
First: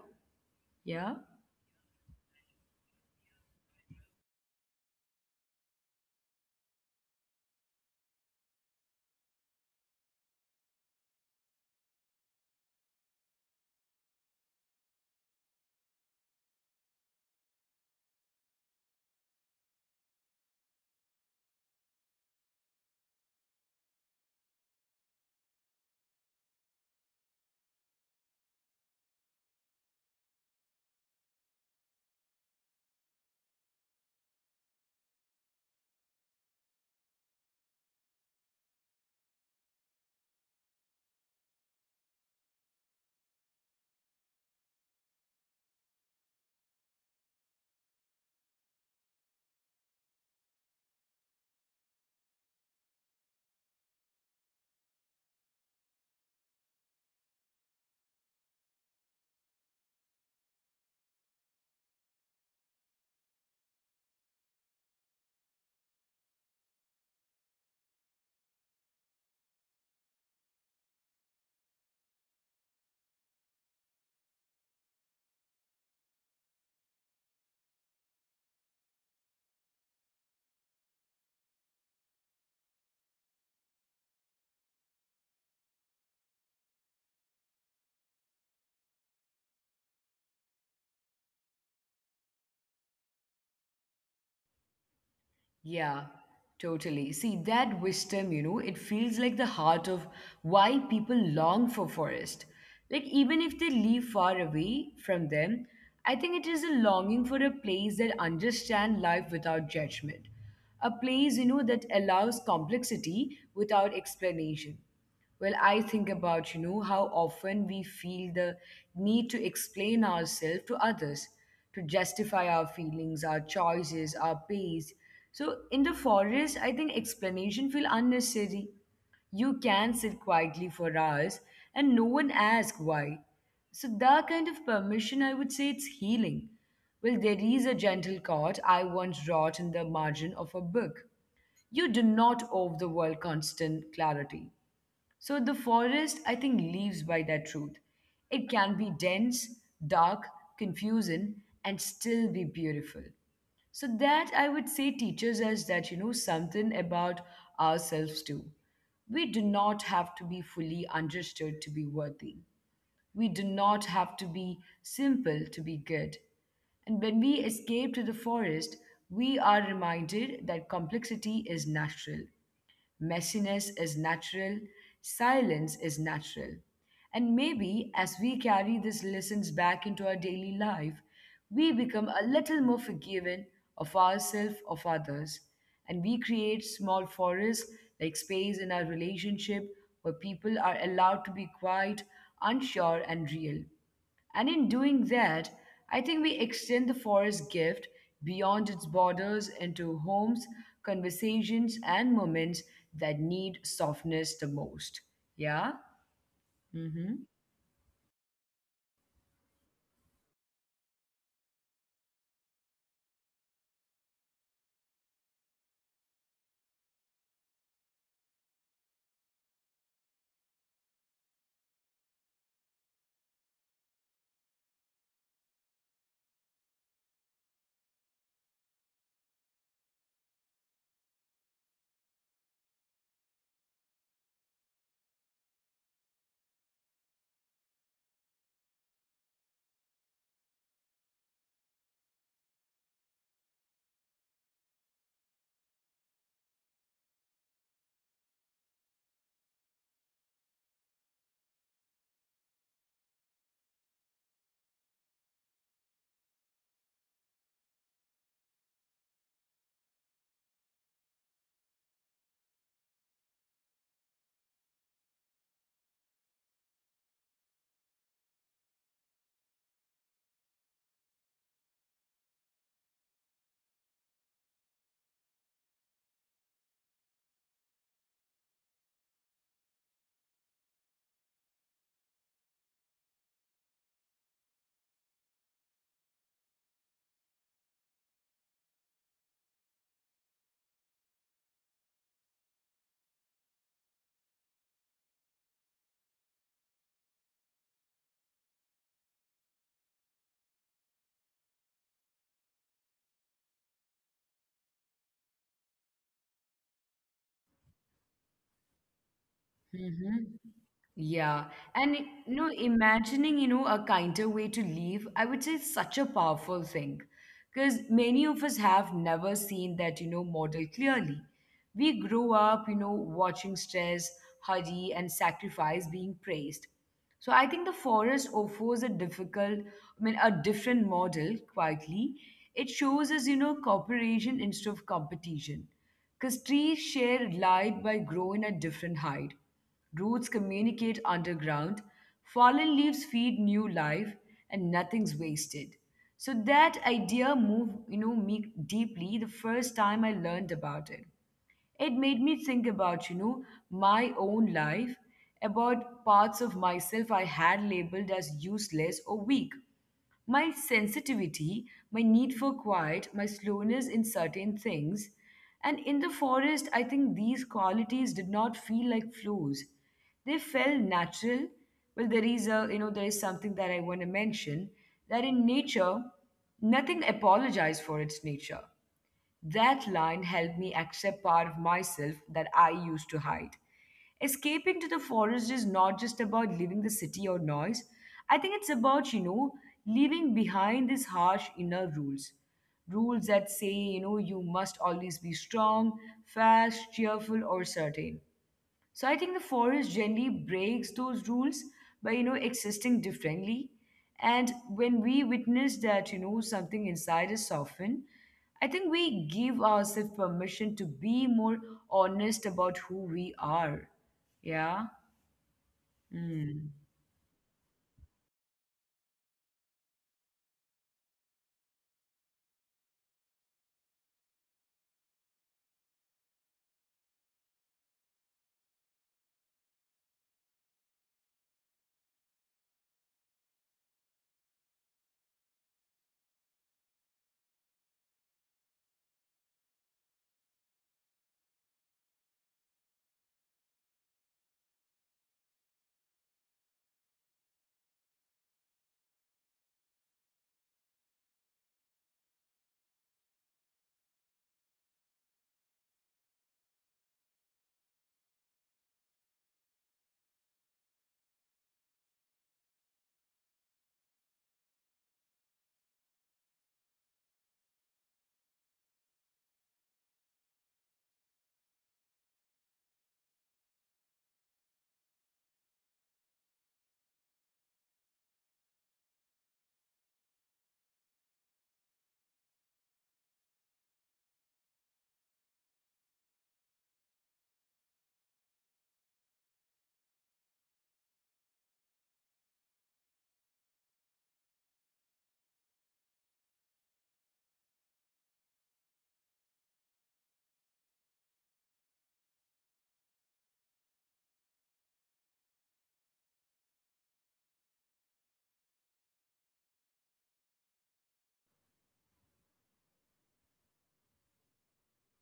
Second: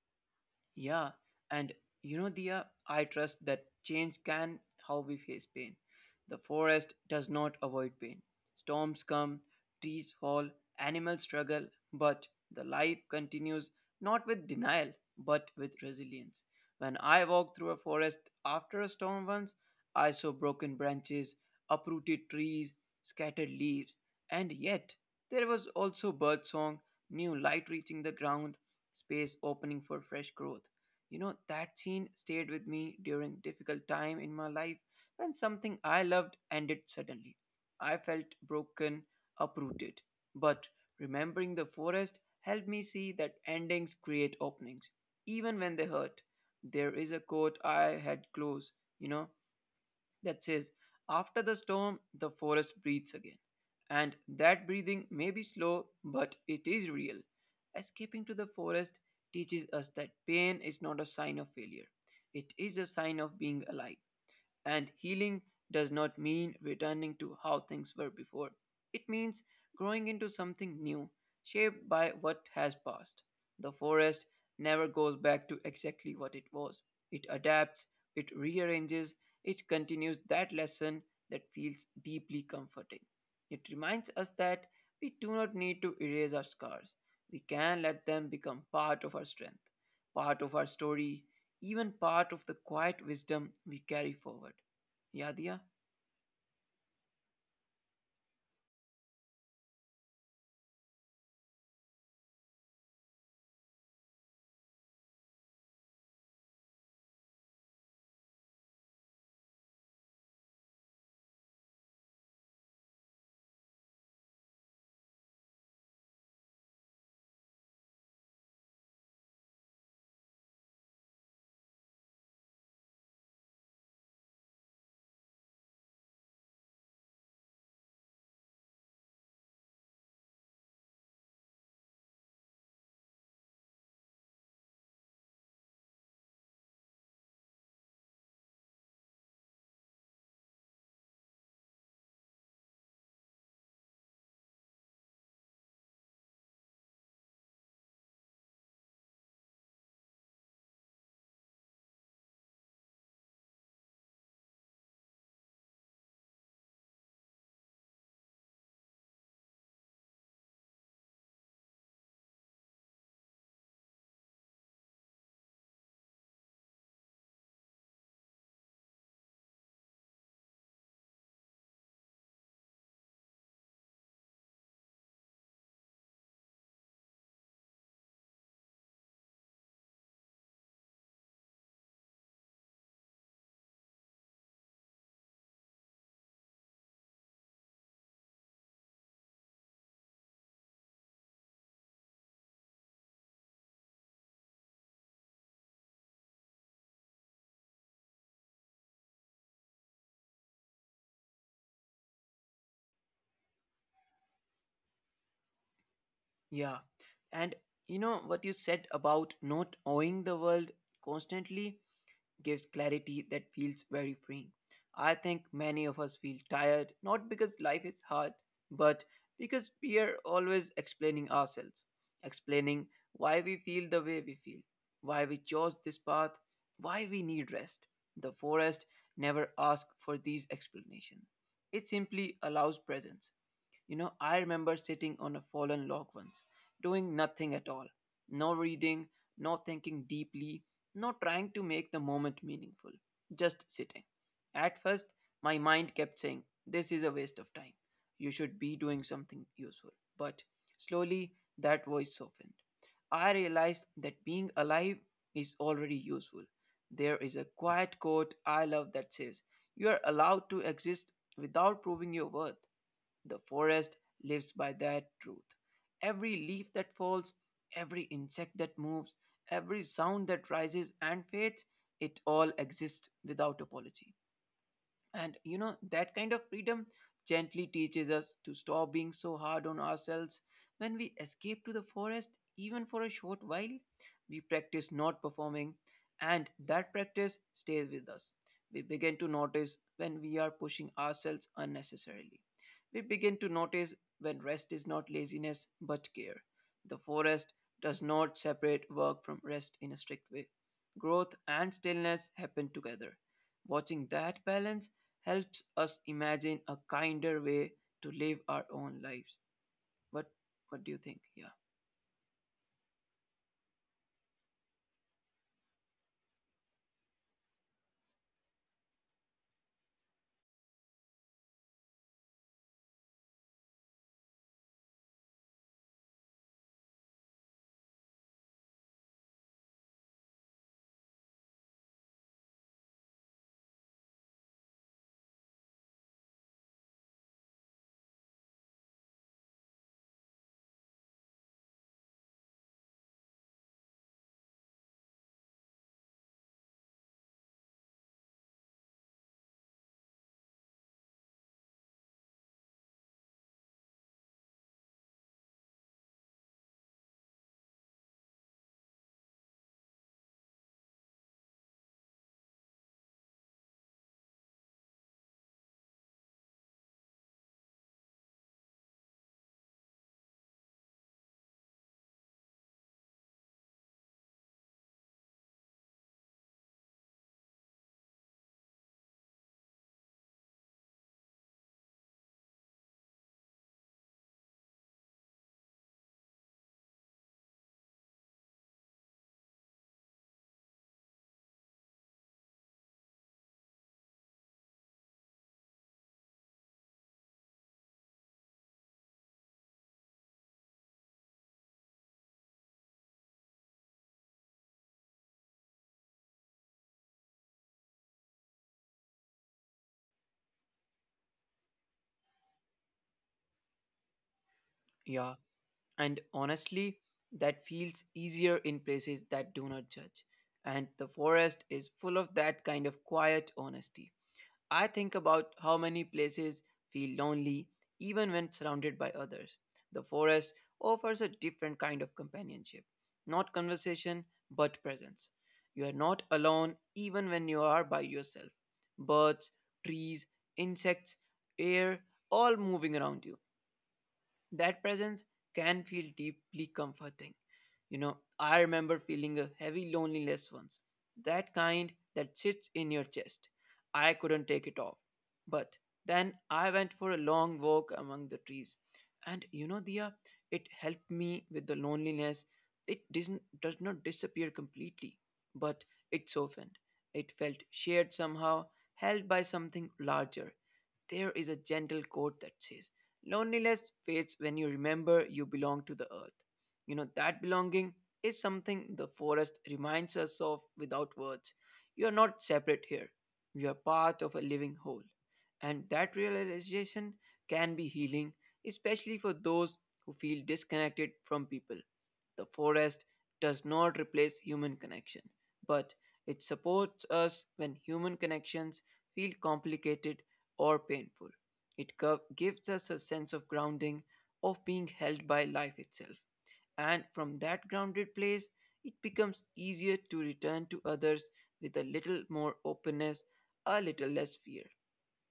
Yeah, Yeah. and you know, Dia, I trust that change can how we face pain. The forest does not avoid pain. Storms come, trees fall, animals struggle, but the life continues, not with denial but with resilience. When I walked through a forest after a storm once, I saw broken branches, uprooted trees, scattered leaves, and yet there was also birdsong, new light reaching the ground, space opening for fresh growth. You know, that scene stayed with me during difficult time in my life when something I loved ended suddenly. I felt broken, uprooted. But remembering the forest helped me see that endings create openings, even when they hurt. There is a quote I had close, you know, that says, After the storm, the forest breathes again. And that breathing may be slow, but it is real. Escaping to the forest teaches us that pain is not a sign of failure, it is a sign of being alive. And healing does not mean returning to how things were before. It means growing into something new, shaped by what has passed. The forest never goes back to exactly what it was. It adapts, it rearranges, it continues that lesson that feels deeply comforting. It reminds us that we do not need to erase our scars. We can let them become part of our strength, part of our story, even part of the quiet wisdom we carry forward. Yeah, Diya? Yeah, totally. See, that wisdom, it feels like the heart of why people long for forest, like, even if they live far away from them. I think it is a longing for a place that understands life without judgment, a place that allows complexity without explanation. Well, I think about, how often we feel the need to explain ourselves to others, to justify our feelings, our choices, our pace. So in the forest, I think explanation feel unnecessary. You can sit quietly for hours and no one asks why. So that kind of permission, I would say, it's healing. Well, there is a gentle chord I once wrote in the margin of a book: "You do not owe the world constant clarity." So the forest, I think, lives by that truth. It can be dense, dark, confusing, and still be beautiful. So that I would say teaches us that something about ourselves too. We do not have to be fully understood to be worthy. We do not have to be simple to be good. And when we escape to the forest, we are reminded that complexity is natural. Messiness is natural, silence is natural. And maybe as we carry these lessons back into our daily life, we become a little more forgiving of ourselves, of others. And we create small forests, like space in our relationship where people are allowed to be quiet, unsure, and real. And in doing that, I think we extend the forest gift beyond its borders into homes, conversations, and moments that need softness the most. Yeah? Mm-hmm. Yeah. And you know what you said about not owing the world constantly gives clarity that feels very freeing. I think many of us feel tired, not because life is hard, but because we are always explaining ourselves, explaining why we feel the way we feel, why we chose this path, why we need rest. The forest never asks for these explanations, it simply allows presence. You know, I remember sitting on a fallen log once, doing nothing at all. No reading, no thinking deeply, no trying to make the moment meaningful. Just sitting. At first, my mind kept saying, This is a waste of time. You should be doing something useful. But slowly, that voice softened. I realized that being alive is already useful. There is a quiet quote I love that says, You are allowed to exist without proving your worth. The forest lives by that truth. Every leaf that falls, every insect that moves, every sound that rises and fades, it all exists without apology. And you know, that kind of freedom gently teaches us to stop being so hard on ourselves. When we escape to the forest, even for a short while, we practice not performing, and that practice stays with us. We begin to notice when we are pushing ourselves unnecessarily. We begin to notice when rest is not laziness but care. The forest does not separate work from rest in a strict way. Growth and stillness happen together. Watching that balance helps us imagine a kinder way to live our own lives. Mm-hmm. What Yeah. what do you And think? Yeah. Imagining, a kinder way to leave, I would say it's such a powerful thing. Because many of us have never seen that, model clearly. We grow up, watching stress, hurry, and sacrifice being praised. So I think the forest offers I mean, a different model quietly. It shows us, cooperation instead of competition. Because trees share light by growing at different height. Roots communicate underground. Fallen leaves feed new life, and nothing's wasted. So that idea moved, me deeply the first time I learned about it. It made me think about, my own life, about parts of myself I had labeled as useless or weak. My sensitivity, my need for quiet, my slowness in certain things. And in the forest, I think these qualities did not feel like flaws. They felt natural. Well, there is a, you know, there is something that I want to mention, that in nature, nothing apologized for its nature. That line helped me accept part of myself that I used to hide. Escaping to the forest is not just about leaving the city or noise. I think it's about, leaving behind these harsh inner rules. Rules that say, you must always be strong, fast, cheerful, or certain. So I think the forest generally breaks those rules by, existing differently. And when we witness that, something inside is softened, I think we give ourselves permission to be more honest about who we are. Yeah. Yeah. And Mm. honestly, that feels easier in places that do not judge. And the forest is full of that kind of quiet honesty. I think about how many places feel lonely even when surrounded by others. The forest offers a different kind of companionship, not conversation, but presence. You are not alone even when you are by yourself. Birds, trees, insects, air, all moving around you, that presence can feel deeply comforting. You know, I remember feeling a heavy loneliness once, that kind that sits in your chest. I couldn't take it off. But then I went for a long walk among the trees. And you know, Dia, it helped me with the loneliness. It does not disappear completely, but it softened. It felt shared somehow, held by something larger. There is a gentle quote that says, Loneliness fades when you remember you belong to the earth. You know, that belonging is something the forest reminds us of without words. You are not separate here, you are part of a living whole. And that realization can be healing, especially for those who feel disconnected from people. The forest does not replace human connection, but it supports us when human connections feel complicated or painful. It gives us a sense of grounding, of being held by life itself. And from that grounded place, it becomes easier to return to others with a little more openness, a little less fear.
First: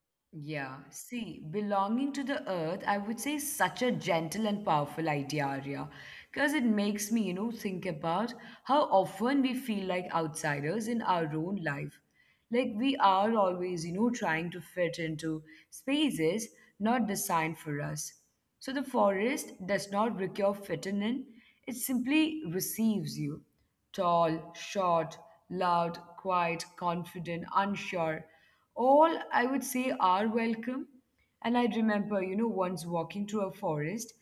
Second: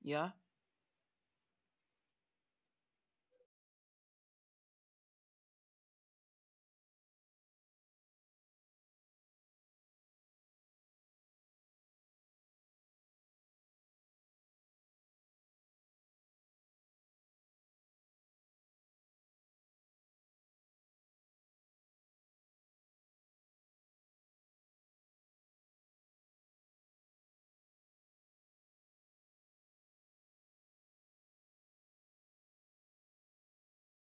Yeah? Yeah, see, belonging to the earth, I would say, is such a gentle and powerful idea, Arya, because it makes me, think about how often we feel like outsiders in our own life. Like we are always, trying to fit into spaces not designed for us. So the forest does not require fitting in, it simply receives you. Tall, short, loud, quiet, confident, unsure. All, I would say, are welcome. And I remember, once walking through a forest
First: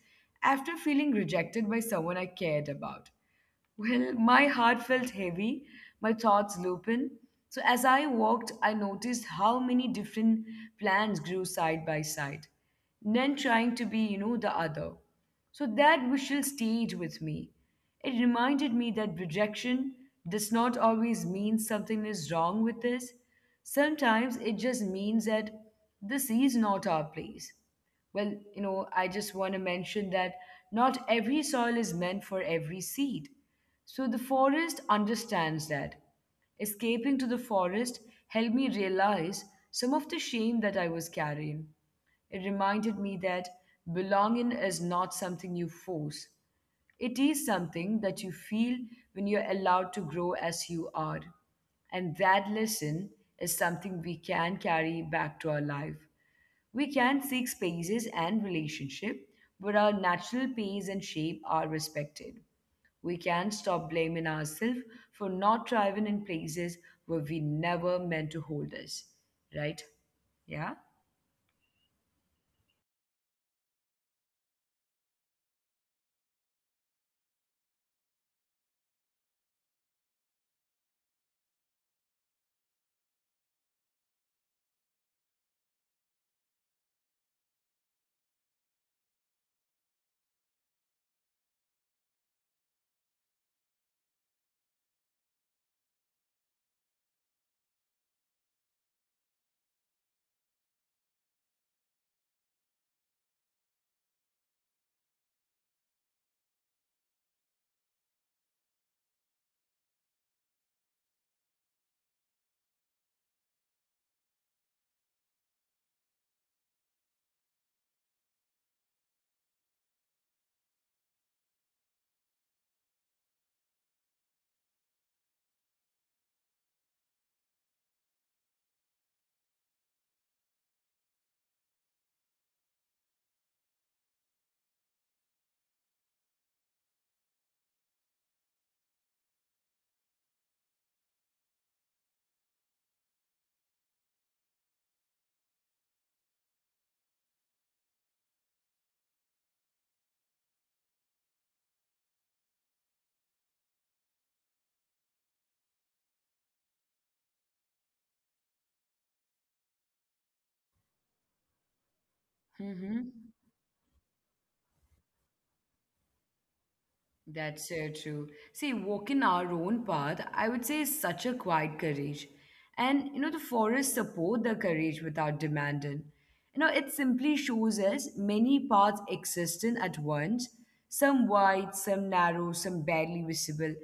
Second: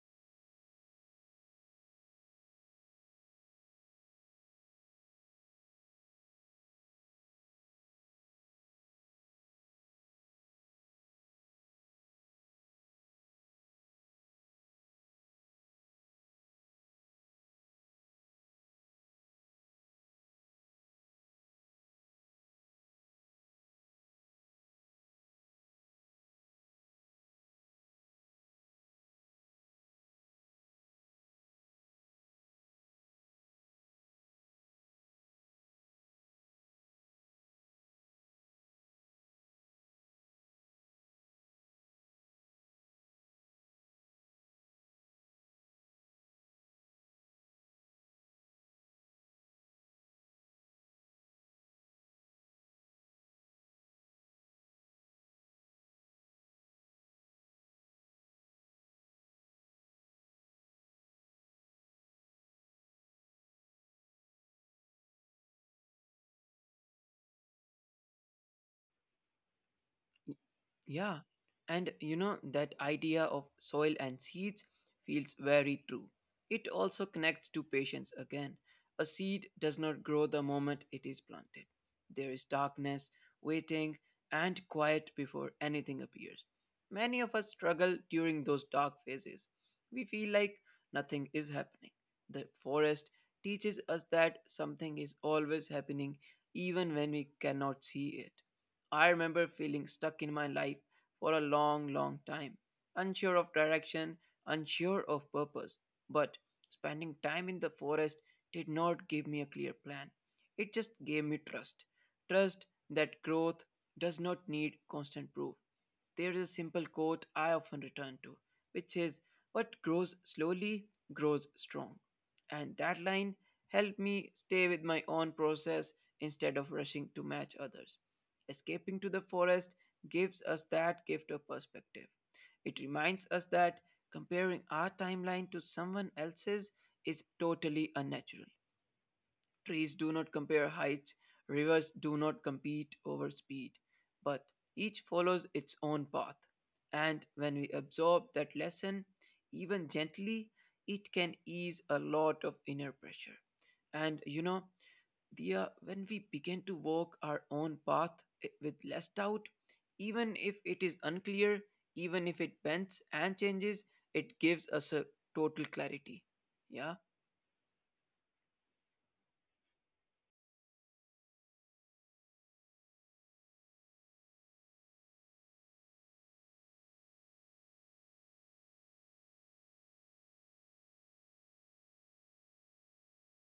after feeling rejected by someone I cared about. Well, my heart felt heavy, my thoughts lopin. So as I walked, I noticed how many different plants grew side by side, none trying to be, the other. So that visual stayed with me. It reminded me that rejection does not always mean something is wrong with this. Sometimes it just means that this is not our place. Well, I just want to mention that not every soil is meant for every seed. So the forest understands that. Escaping to the forest helped me realize some of the shame that I was carrying. It reminded me that belonging is not something you force, it is something that you feel when you're allowed to grow as you are. And that lesson is something we can carry back to our life. We can seek spaces and relationship where our natural pace and shape are respected. We can't stop blaming ourselves for not thriving in places where we never meant to hold us, right? Yeah? Yeah, and you know, that idea of soil and seeds feels very true. It also connects to patience again. A seed does not grow the moment it is planted. There is darkness, waiting, and quiet before anything appears. Many of us struggle during those dark phases. We feel like nothing is happening. The forest teaches us that something is always happening, even when we cannot see it. I remember feeling stuck in my life for a long, long time, unsure of direction, unsure of purpose. But spending time in the forest did not give me a clear plan. It just gave me trust. Trust that growth does not need constant proof. There is a simple quote I often return to, which says, "What grows slowly grows strong." And that line helped me stay with my own process instead of rushing to match others. Escaping to the forest gives us that gift of perspective. It reminds us that comparing our timeline to someone else's is totally unnatural. Trees do not compare heights, rivers do not compete over speed, but each follows its own path. And when we absorb that lesson, even gently, it can ease a lot of inner pressure. And you know, Dear, when we begin to walk our own path with less doubt, even if it is unclear, even if it bends Mm-hmm. and changes, it gives us a total clarity. Yeah, That's so true. See, walking our own path, I would say, is such a quiet courage. And, the forests support the courage without demanding. It simply shows us many paths existing at once, some wide, some narrow, some barely visible.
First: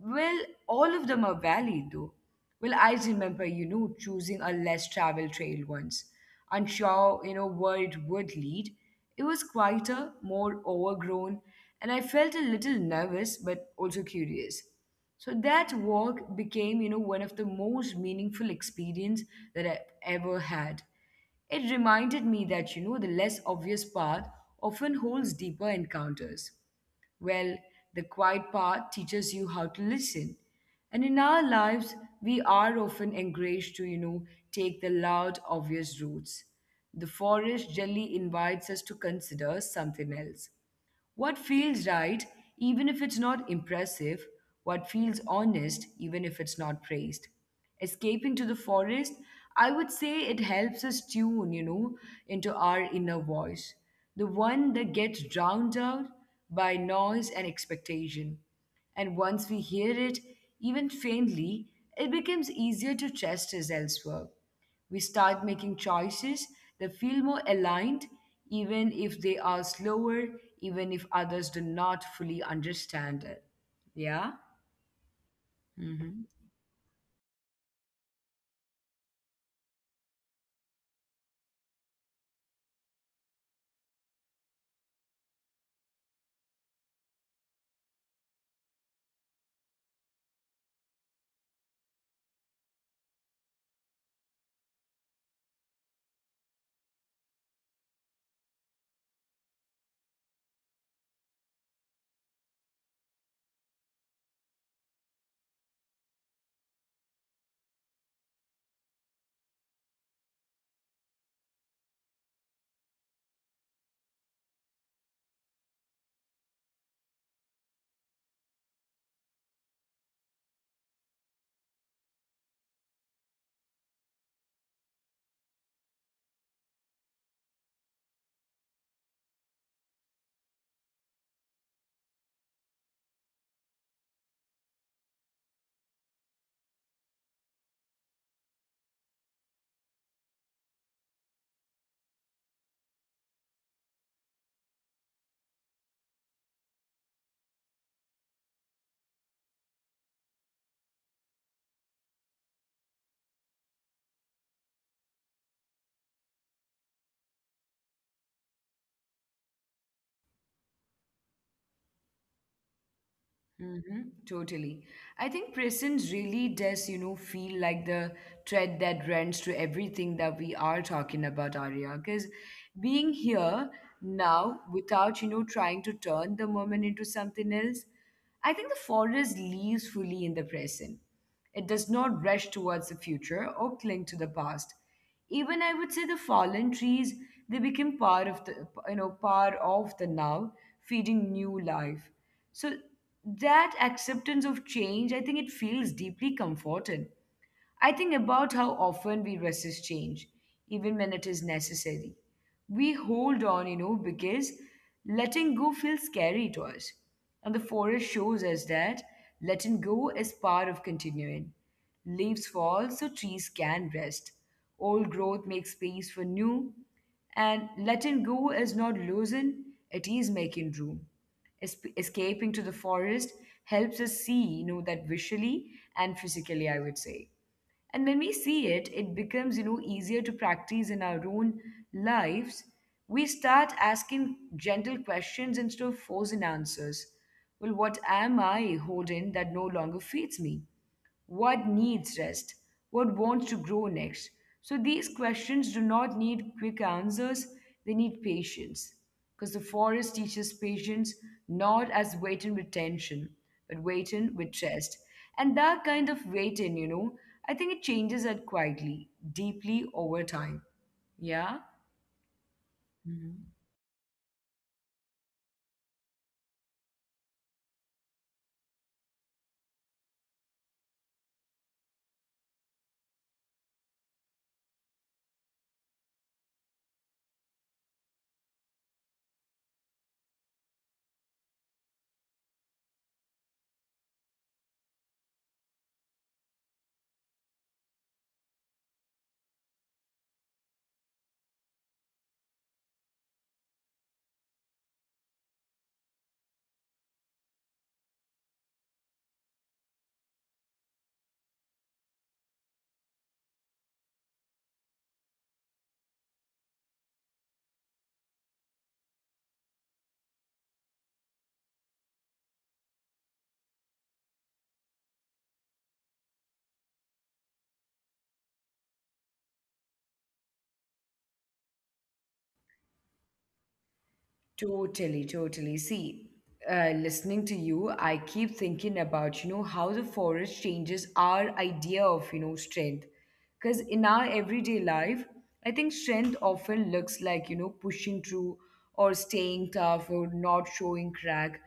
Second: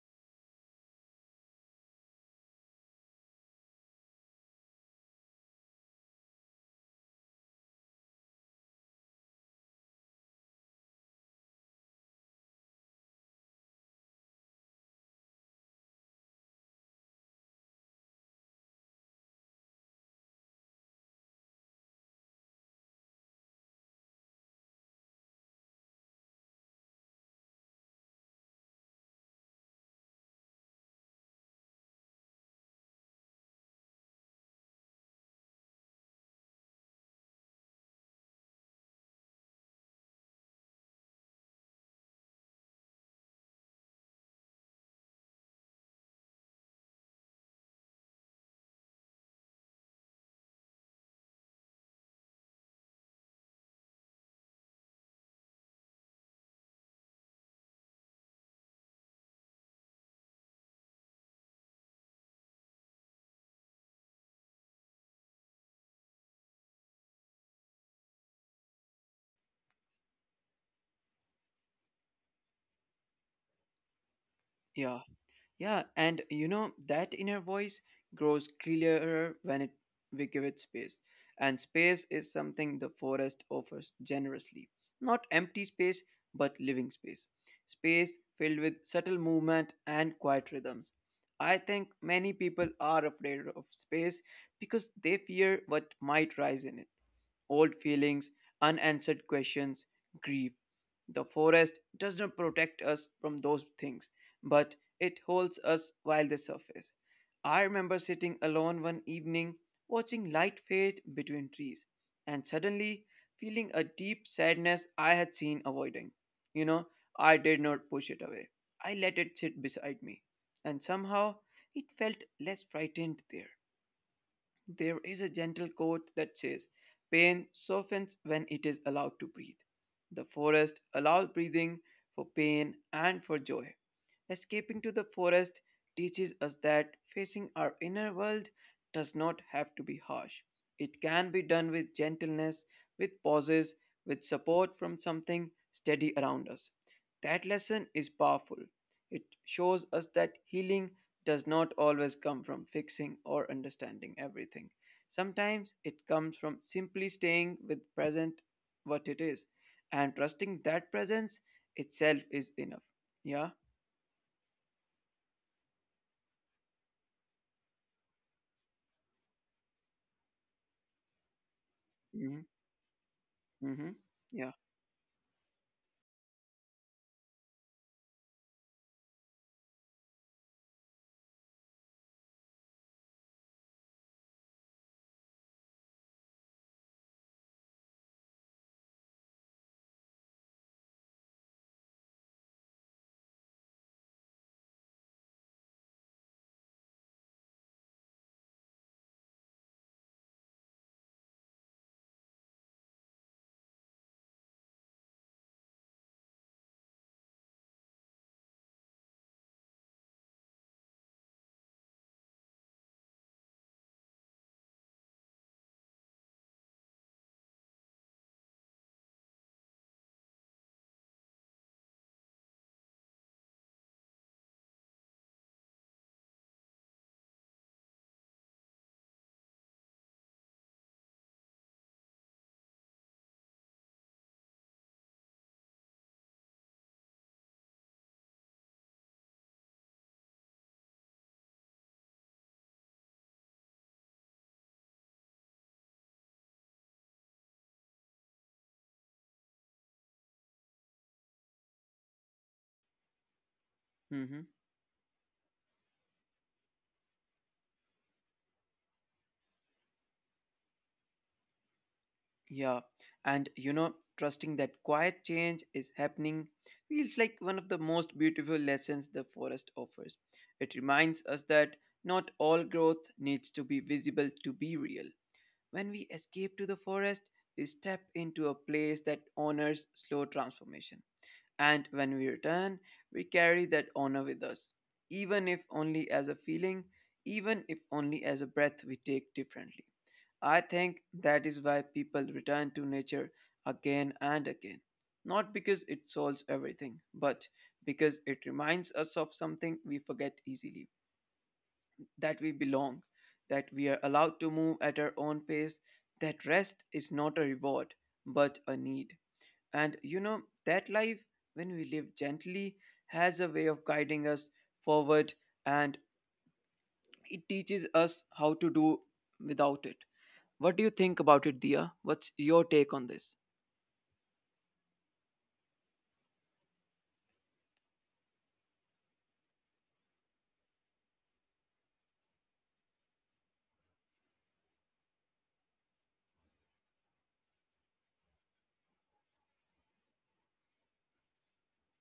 Well, all of them are valid, though. Well, I remember, choosing a less traveled trail once, unsure, where it would lead. It was quieter, more overgrown, and I felt a little nervous but also curious. So that walk became, one of the most meaningful experience that I ever had. It reminded me that, the less obvious path often holds deeper encounters. Well, the quiet part teaches you how to listen. And in our lives, we are often encouraged to, take the loud, obvious routes. The forest generally invites us to consider something else. What feels right, even if it's not impressive, what feels honest, even if it's not praised. Escaping to the forest, I would say, it helps us tune, into our inner voice, the one that gets drowned out by noise and expectation. And once we hear it, even faintly, it becomes easier to trust us elsewhere. We start making choices that feel more aligned, even if they are slower, even if others do not fully understand it. Yeah? yeah. Yeah, and Hmm. you know, that inner voice grows clearer when it we give it space. And space is something the forest offers generously. Not empty space, but living space. Space filled with subtle movement and quiet rhythms. I think many people are afraid of space because they fear what might rise in it. Old feelings, unanswered questions, grief. The forest does not protect us from those things, but it holds us while they surface. I remember sitting alone one evening, watching light fade between trees, and suddenly feeling a deep sadness I had seen avoiding. You know, I did not push it away. I let it sit beside me, and somehow it felt less frightened there. There is a gentle quote that says, "Pain softens when it is allowed to breathe." The forest allows breathing for pain and for joy. Escaping to the forest teaches us that facing our inner world does not have to be harsh. It can be done with gentleness, with pauses, with support from something steady around us. That lesson is powerful. It shows us that healing does not always come from fixing or understanding everything. Sometimes it comes from simply staying with present what it is and trusting that presence itself is enough. Yeah. Mm-hmm, totally. I think presence really does, feel like the thread that runs through everything that we are talking about, Arya. Mm-hmm. Because being Mm-hmm. here Yeah. now without, trying to turn the moment into something else, I think the forest lives fully in the present. It does not rush towards the future or cling to the past. Even I would say the fallen trees, they became part of the, part of the now, feeding new life. So that acceptance of change, I think it feels deeply comforting. I think about how often we resist change, even when it is necessary. We hold on, because letting go feels scary to us. And the forest shows us that letting go is part of continuing. Leaves fall so trees can rest. Old growth makes space for new. And letting go is not losing, it is making room. Escaping to the forest helps us see, that visually and physically, I would say. And when we see it, it becomes, easier to practice in our own lives. We start asking gentle questions instead of forcing answers. Well, what am I holding that no longer feeds me? What needs rest? What wants to grow next? So these questions do not need quick answers, they need patience. Because the forest teaches patience not as waiting with tension, but Mm-hmm. waiting with rest. And that kind of waiting, I think it changes that quietly, deeply over time. Yeah? Yeah. And you know, trusting that quiet change is happening feels like one of the most beautiful lessons the forest offers. It reminds us that not all growth needs to be visible to be real. When we escape to the forest, we step into a place that honors slow transformation. And when we return, we carry that honor with us, even if only as a feeling, even if only as a breath we take differently. I think that is why people return to nature again and again. Not because it solves everything, but because it reminds us of something we forget easily that we belong, that we are allowed to move at our own pace, that rest is not a reward but a need. And you know, that life, when we live gently, has a way of guiding us forward and it teaches us how to do without it. What do you think about it, Dia? What's your take on this? Totally, totally. See, listening to you, I keep thinking about, how the forest changes our idea of, strength. Because in our everyday life, I think strength often looks like, pushing through or staying tough or not showing crack.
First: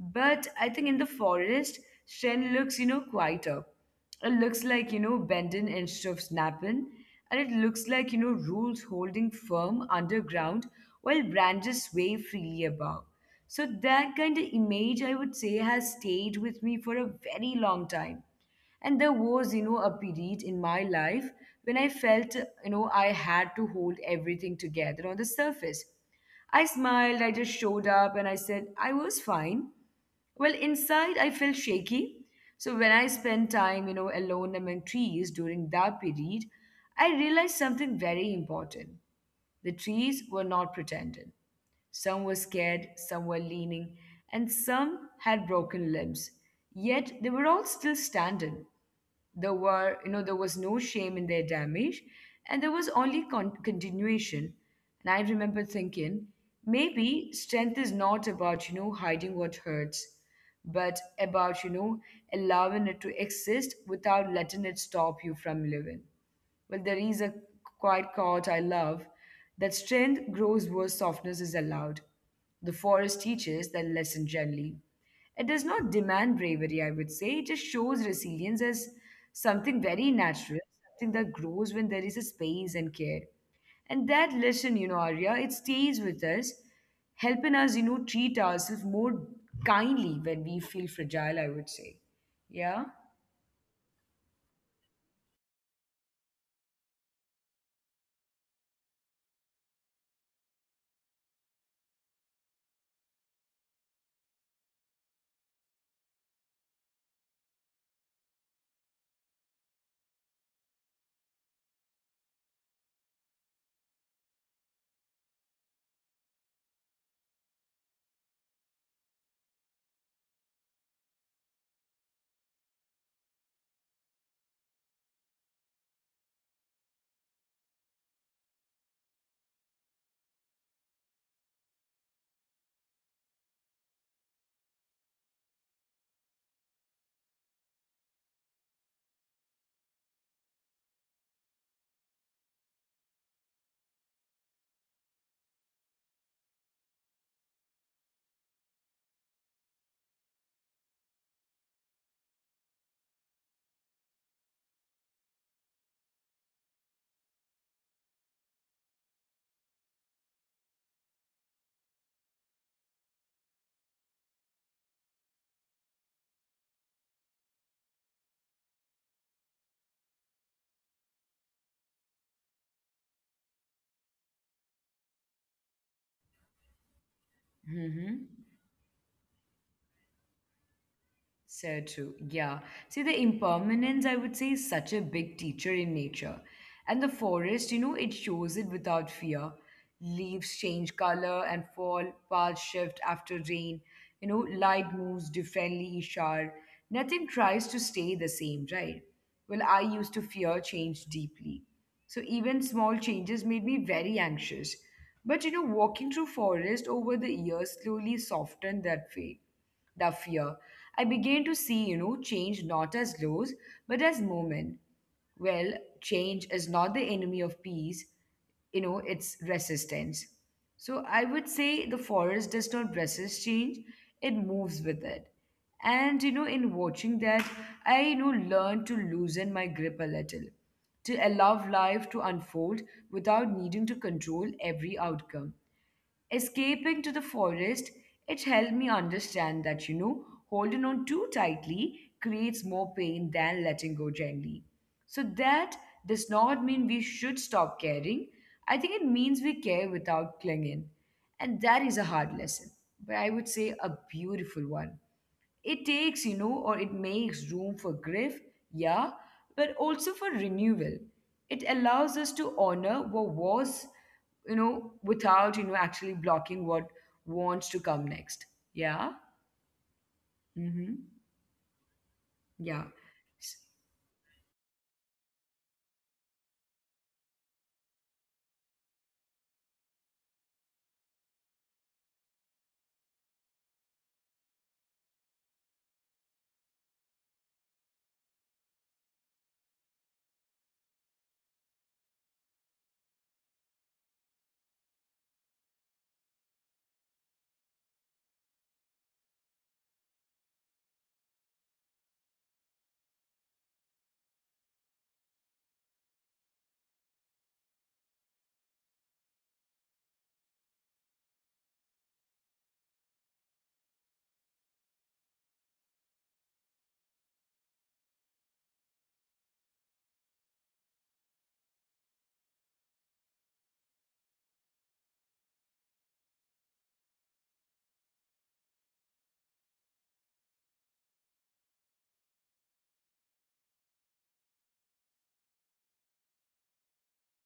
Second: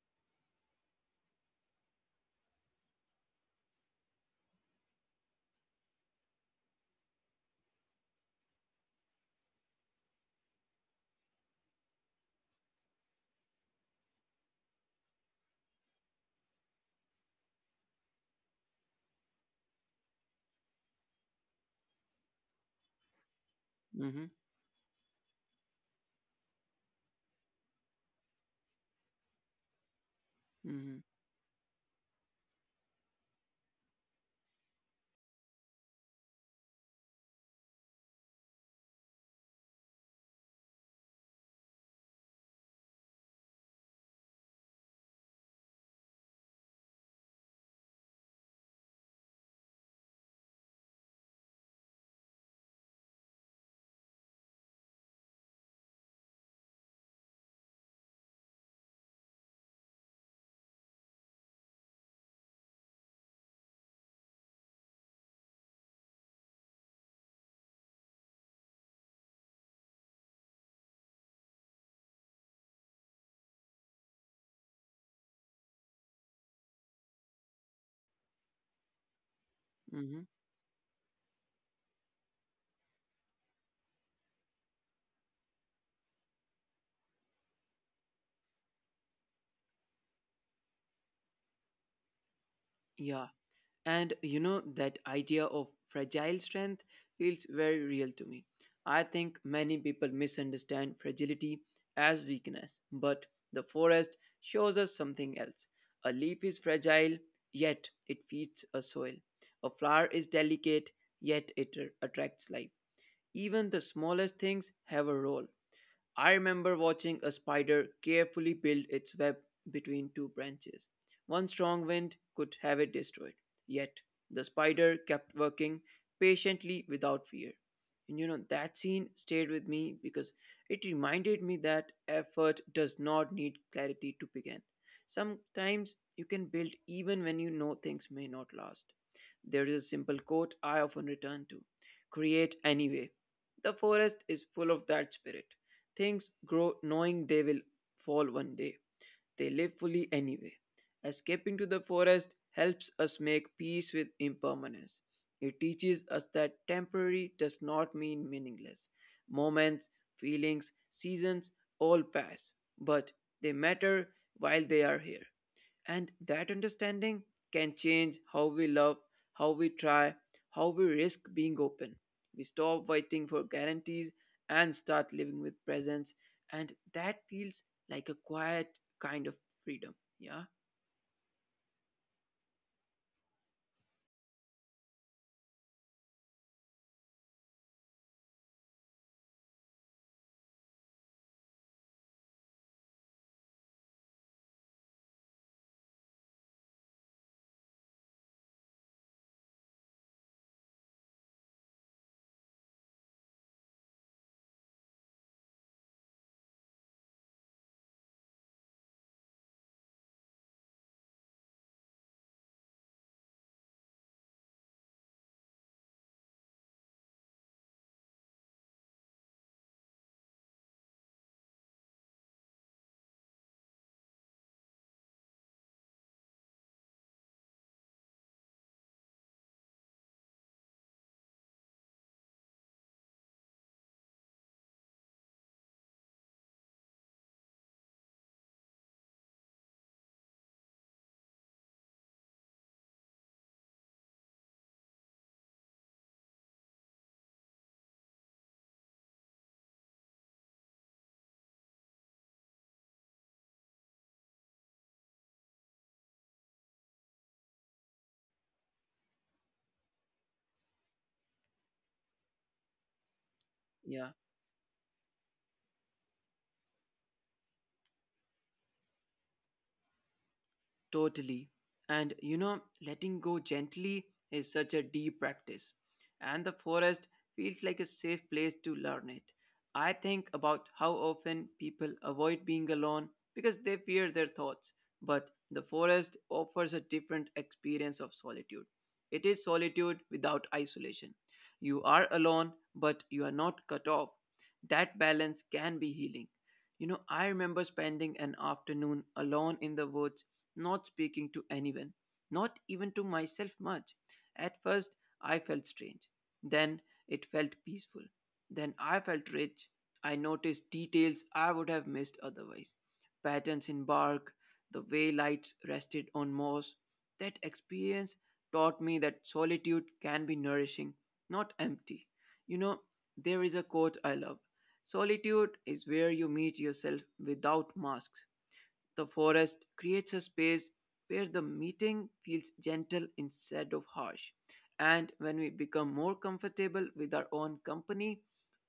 But I think in the forest, strength looks, quieter. It looks like, bending instead of snapping. And it looks like, roots holding firm underground while branches wave freely above. So that kind of image, I would say, has stayed with me for a very long time. And there was, a period in my life when I felt, I had to hold Mm-hmm. everything together on the surface. I smiled, I just showed up, and I said I was fine. Well, Mm-hmm. inside I felt shaky. So when I spent time, alone among trees during that period, I realized something very important. The trees were not pretending. Some were scared, some were leaning, and some had broken limbs. Yet they were all still standing. There were, you know, there was no shame in their damage, and there was only continuation. And I remember thinking, maybe strength is not about, hiding what hurts, but about, allowing it to exist without letting it stop you from living. Well, there is a quiet quote I love, that strength grows where softness is allowed. The forest teaches that lesson gently. It does not demand bravery, I would say. It just shows resilience as something very Mm-hmm. natural, something that grows when there is a space and care. And that lesson, Arya, it stays with us, helping us, treat ourselves more kindly when we feel fragile, I would say. Yeah? Yeah. And you know, that idea of fragile strength feels very real to me. I think many people misunderstand fragility as weakness, but the forest shows us something else. A leaf is fragile, yet it feeds a soil. A flower is delicate, yet it attracts life. Even the smallest things have a role. I remember watching a spider carefully build its web between two branches. One strong wind could have it destroyed. Yet, the spider kept working patiently without fear. And you know, that scene stayed with me because it reminded me that effort does not need clarity to begin. Sometimes you can build even when you know things may not last. There is a simple quote I often return to, "Create anyway." The forest is full of that spirit. Things grow knowing they will fall one day. They live fully anyway. Escaping to the forest helps us make peace with impermanence. It teaches us that temporary does not mean meaningless. Moments, feelings, seasons all pass, but they matter while they are here. And that understanding can change how we love, how we try, how we risk being open. We stop waiting for guarantees and start living with presence. And that feels like a quiet Mm-hmm. kind of freedom. Yeah, So true. Yeah. See, the impermanence, I would say, is such a big teacher in nature. And the forest, it shows it without fear. Leaves change color and fall, paths shift after rain. Light moves differently each hour. Nothing tries to stay the same, right? Well, I used to fear change deeply. So even small changes made me very anxious. But, walking through forest over the years slowly softened that fear the fear. I began to see, change not as laws, but as moment. Well, change is not the enemy of peace, it's resistance. So I would say the forest does not resist change, it moves with it. And, in watching that, I learned to loosen my grip a little, to allow life to unfold without needing to control every outcome. Escaping to the forest, it helped me understand that, holding on too tightly creates more pain than letting go gently. So that does not mean we should stop caring. I think it means we care without clinging. And that is a hard lesson, but I would say a beautiful one. It takes, or it makes room for grief, yeah, but also for renewal. It allows us to yeah. honor what was, without, actually blocking what wants to come next. Yeah. Totally. Mm-hmm. And you know, letting go Yeah. gently is such a deep practice. And the forest feels like a safe place to learn it. I think about how often people avoid being alone because they fear their thoughts. But the forest offers a different experience of solitude. It is solitude without isolation. You are alone, but you are not cut off. That balance can be healing. You know, I remember spending an afternoon alone in the woods not speaking to anyone, not even to myself much. At first, I felt strange. Then it felt peaceful. Then I felt rich. I noticed details I would have missed otherwise patterns in bark, the way lights rested on moss. That experience taught me that solitude can be nourishing, not empty. You know, there is a quote I love, "Solitude is where you meet yourself without masks." The forest creates a space where the meeting feels gentle instead of harsh. And when we become more comfortable with our own company,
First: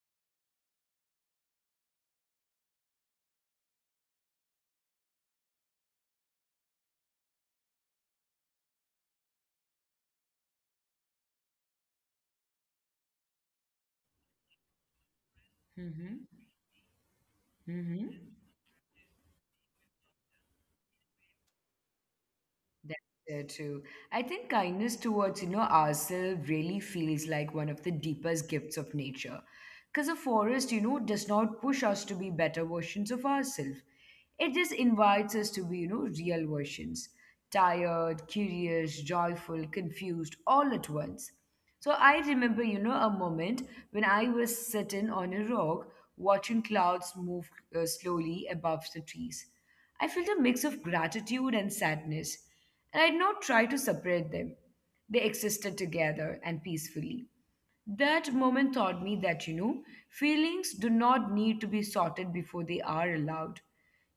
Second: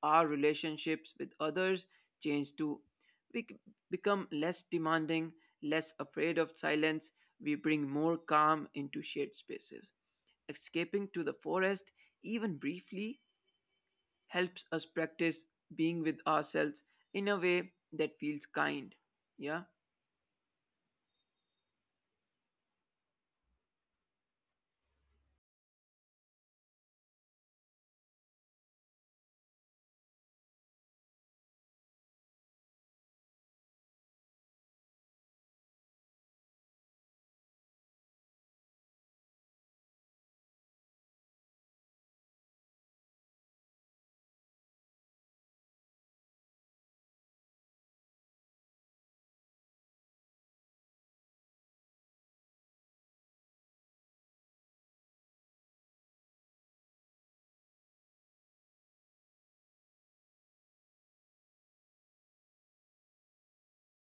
our relationships with others change too. We become less demanding, less afraid of silence. We bring more calm into shared spaces. Escaping to the forest, even briefly, helps us practice being with Mm-hmm. ourselves in a way Mm-hmm. that feels kind. Yeah? That's so true. I think kindness towards, ourselves really feels like one of the deepest gifts of nature. Because a forest, does not push us to be better versions of ourselves. It just invites us to be, real versions. Tired, curious, joyful, confused, all at once. So I remember, a moment when I was sitting on a rock watching clouds move slowly above the trees. I felt a mix of gratitude and sadness, and I did not try to separate them. They existed together and peacefully. That moment taught me that, feelings do not need to be sorted before they are allowed.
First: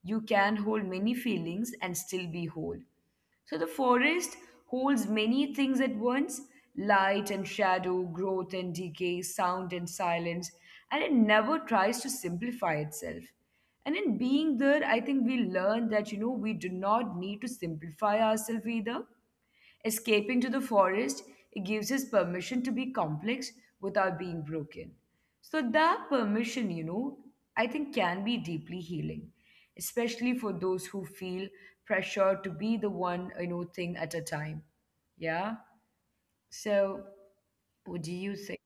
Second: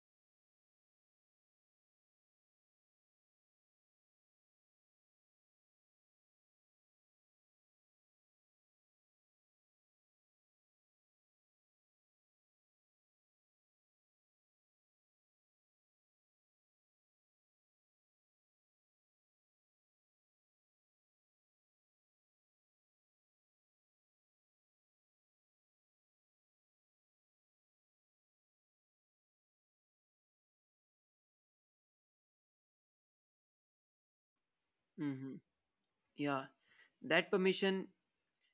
You can hold many feelings and still be whole. So the forest holds many things at once, light and shadow, growth and decay, sound and silence, and it never tries to simplify itself. And in being there, I think we learn that, we do not need to simplify ourselves either. Escaping to the forest, it gives us permission to be complex without being broken. So that permission, I think can be deeply healing, especially for those who feel pressure to be the one, thing at a time. Mhm. Yeah. Yeah, So that permission what do you think?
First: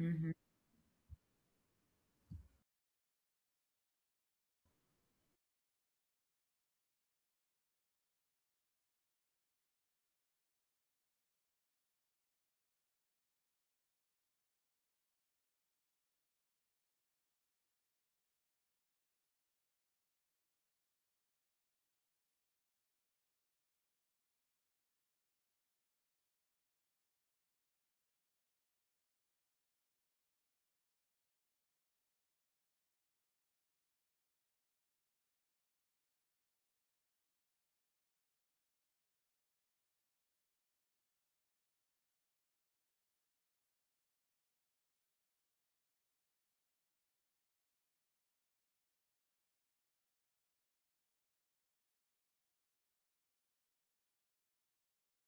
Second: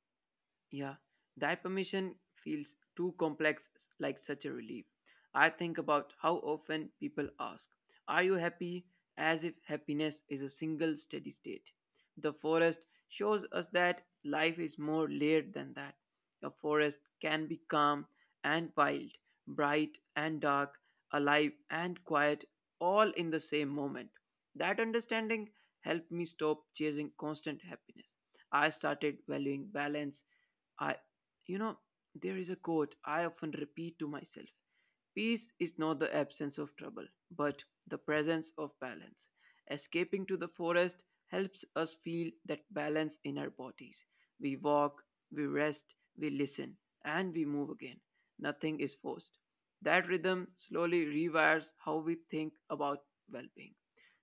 Mm-hmm. yeah, that permission feels too complex, like such a relief. I think about how often people ask, "Are you happy?" as if happiness is a single steady state. The forest shows us that life is more layered than that. A forest can be calm and wild, bright and dark, alive and quiet, all in the same moment. That understanding helped me stop chasing constant happiness. I started valuing balance I, you know, there is a quote I often repeat to myself, "Peace is not the absence of trouble, but the presence of balance." Escaping to the forest helps us feel that balance in our bodies. We walk, we rest, we listen, and we move again. Nothing is forced. That rhythm slowly rewires how we think about well being.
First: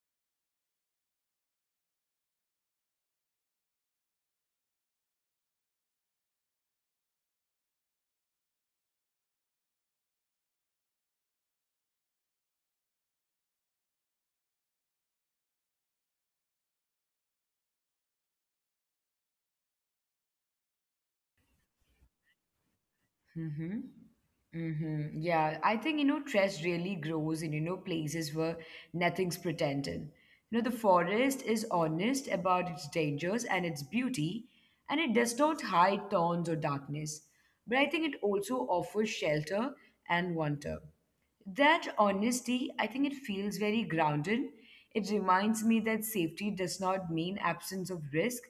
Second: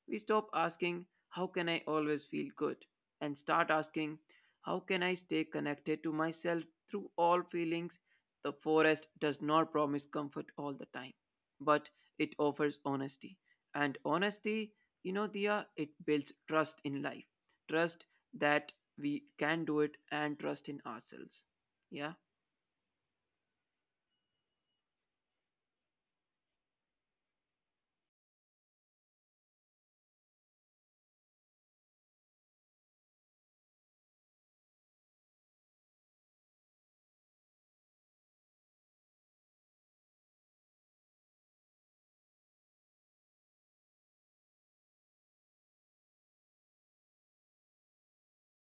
We stop asking, "How can I always feel good?" and start asking, "How can I stay connected to myself through all feelings?" The forest does not promise comfort all the time, but it offers honesty. And honesty, you know, Dia, it builds trust in life. Trust that we can do it and trust in ourselves. Yeah. Mm-hmm. Mm-hmm. Yeah, I think, trust really grows in, places where nothing's pretended. You know, the forest is honest about its dangers and its beauty, and it does not hide thorns or darkness. But I think it also offers shelter and wonder. That honesty, I think it feels very grounded. It reminds me that safety does not mean absence of risk.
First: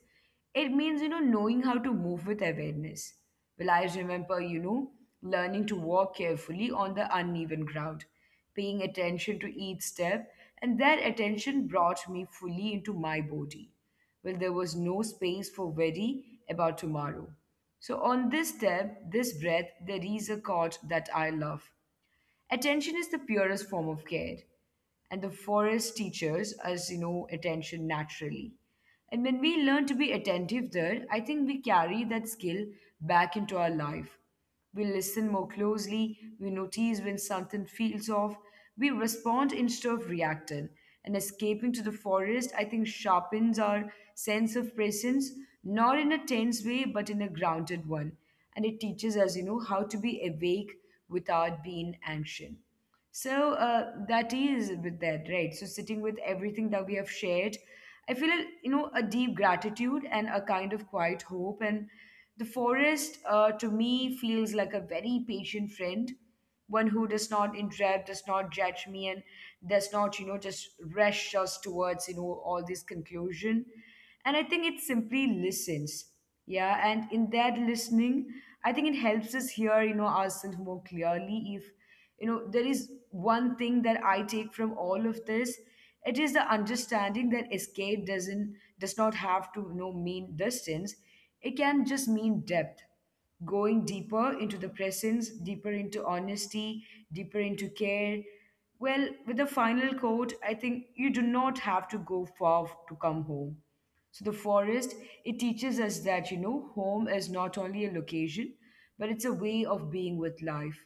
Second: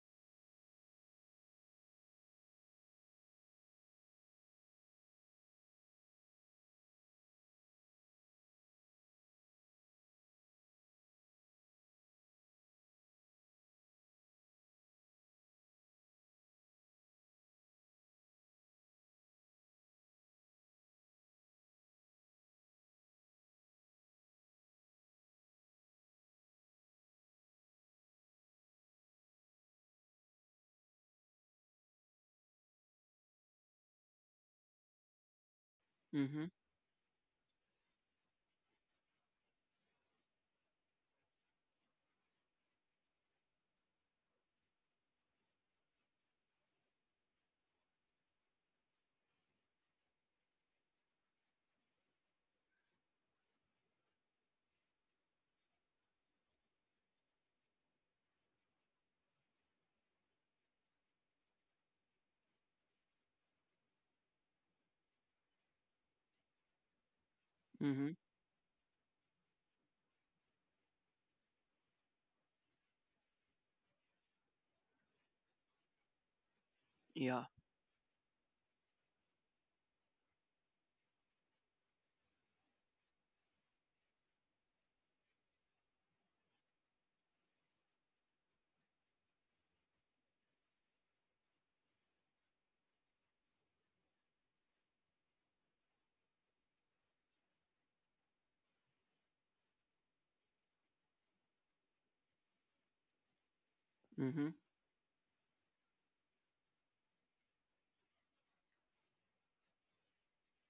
It means, knowing how to move with awareness. Well, I remember, learning to walk carefully on the uneven ground, paying attention to each step, and that attention brought me fully into my body. Well, there was no space for worry about tomorrow. So, on this step, this breath, there is a chord that I love. Attention is the purest form of care, and the forest teaches us, attention naturally. And when we learn to be attentive there, I think we carry that skill back into our life. We listen more Mm-hmm. closely, we notice when something feels off, we respond instead of reacted. And escaping to the forest, I think, sharpens our sense of presence, not in a tense way, but in a grounded one. And it teaches us, how to be awake without being anxious. So that is with that, right? So sitting with everything that we have shared, I feel a deep gratitude and a kind of quiet hope. And the forest, to me, feels like a very patient friend, one who does not Mm-hmm. interrupt, does not judge me, and does not just rush us towards all this conclusion. And I think it simply listens. Yeah. Yeah. And in that listening, I think it helps us hear, ourselves more clearly. If, there is one thing that I take from all of this, it is the understanding that escape does not have to mean distance. It can just mean depth, going deeper into the presence, deeper into honesty, deeper into care. Well, with the final quote, I think you do not have to go far to come home. So the Mm-hmm. forest, it teaches us that, home is not only a location, but it's a way of being with life,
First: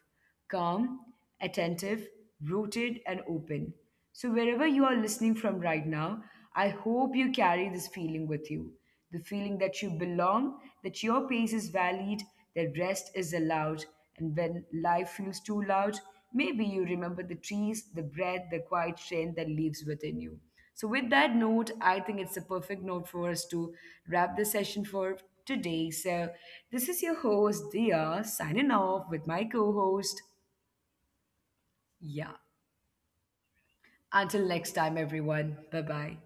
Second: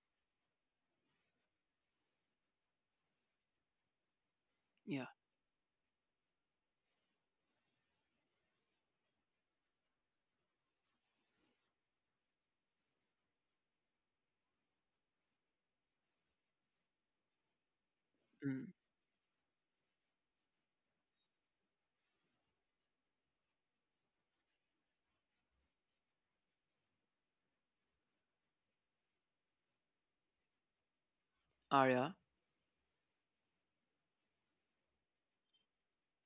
calm, attentive, rooted, and open. So wherever you are Yeah. listening from right now, I hope you carry this feeling with you, the feeling that you belong, that your pace is valued, that rest is allowed. And when life feels too loud, maybe you remember the trees, the breath, the Mm. quiet strength that lives within you. So, with that note, I think it's a perfect note for us to wrap the session for today. So, this is your host, Dia, signing off with my co host. Arya. Yeah. Until next time, everyone. Bye bye.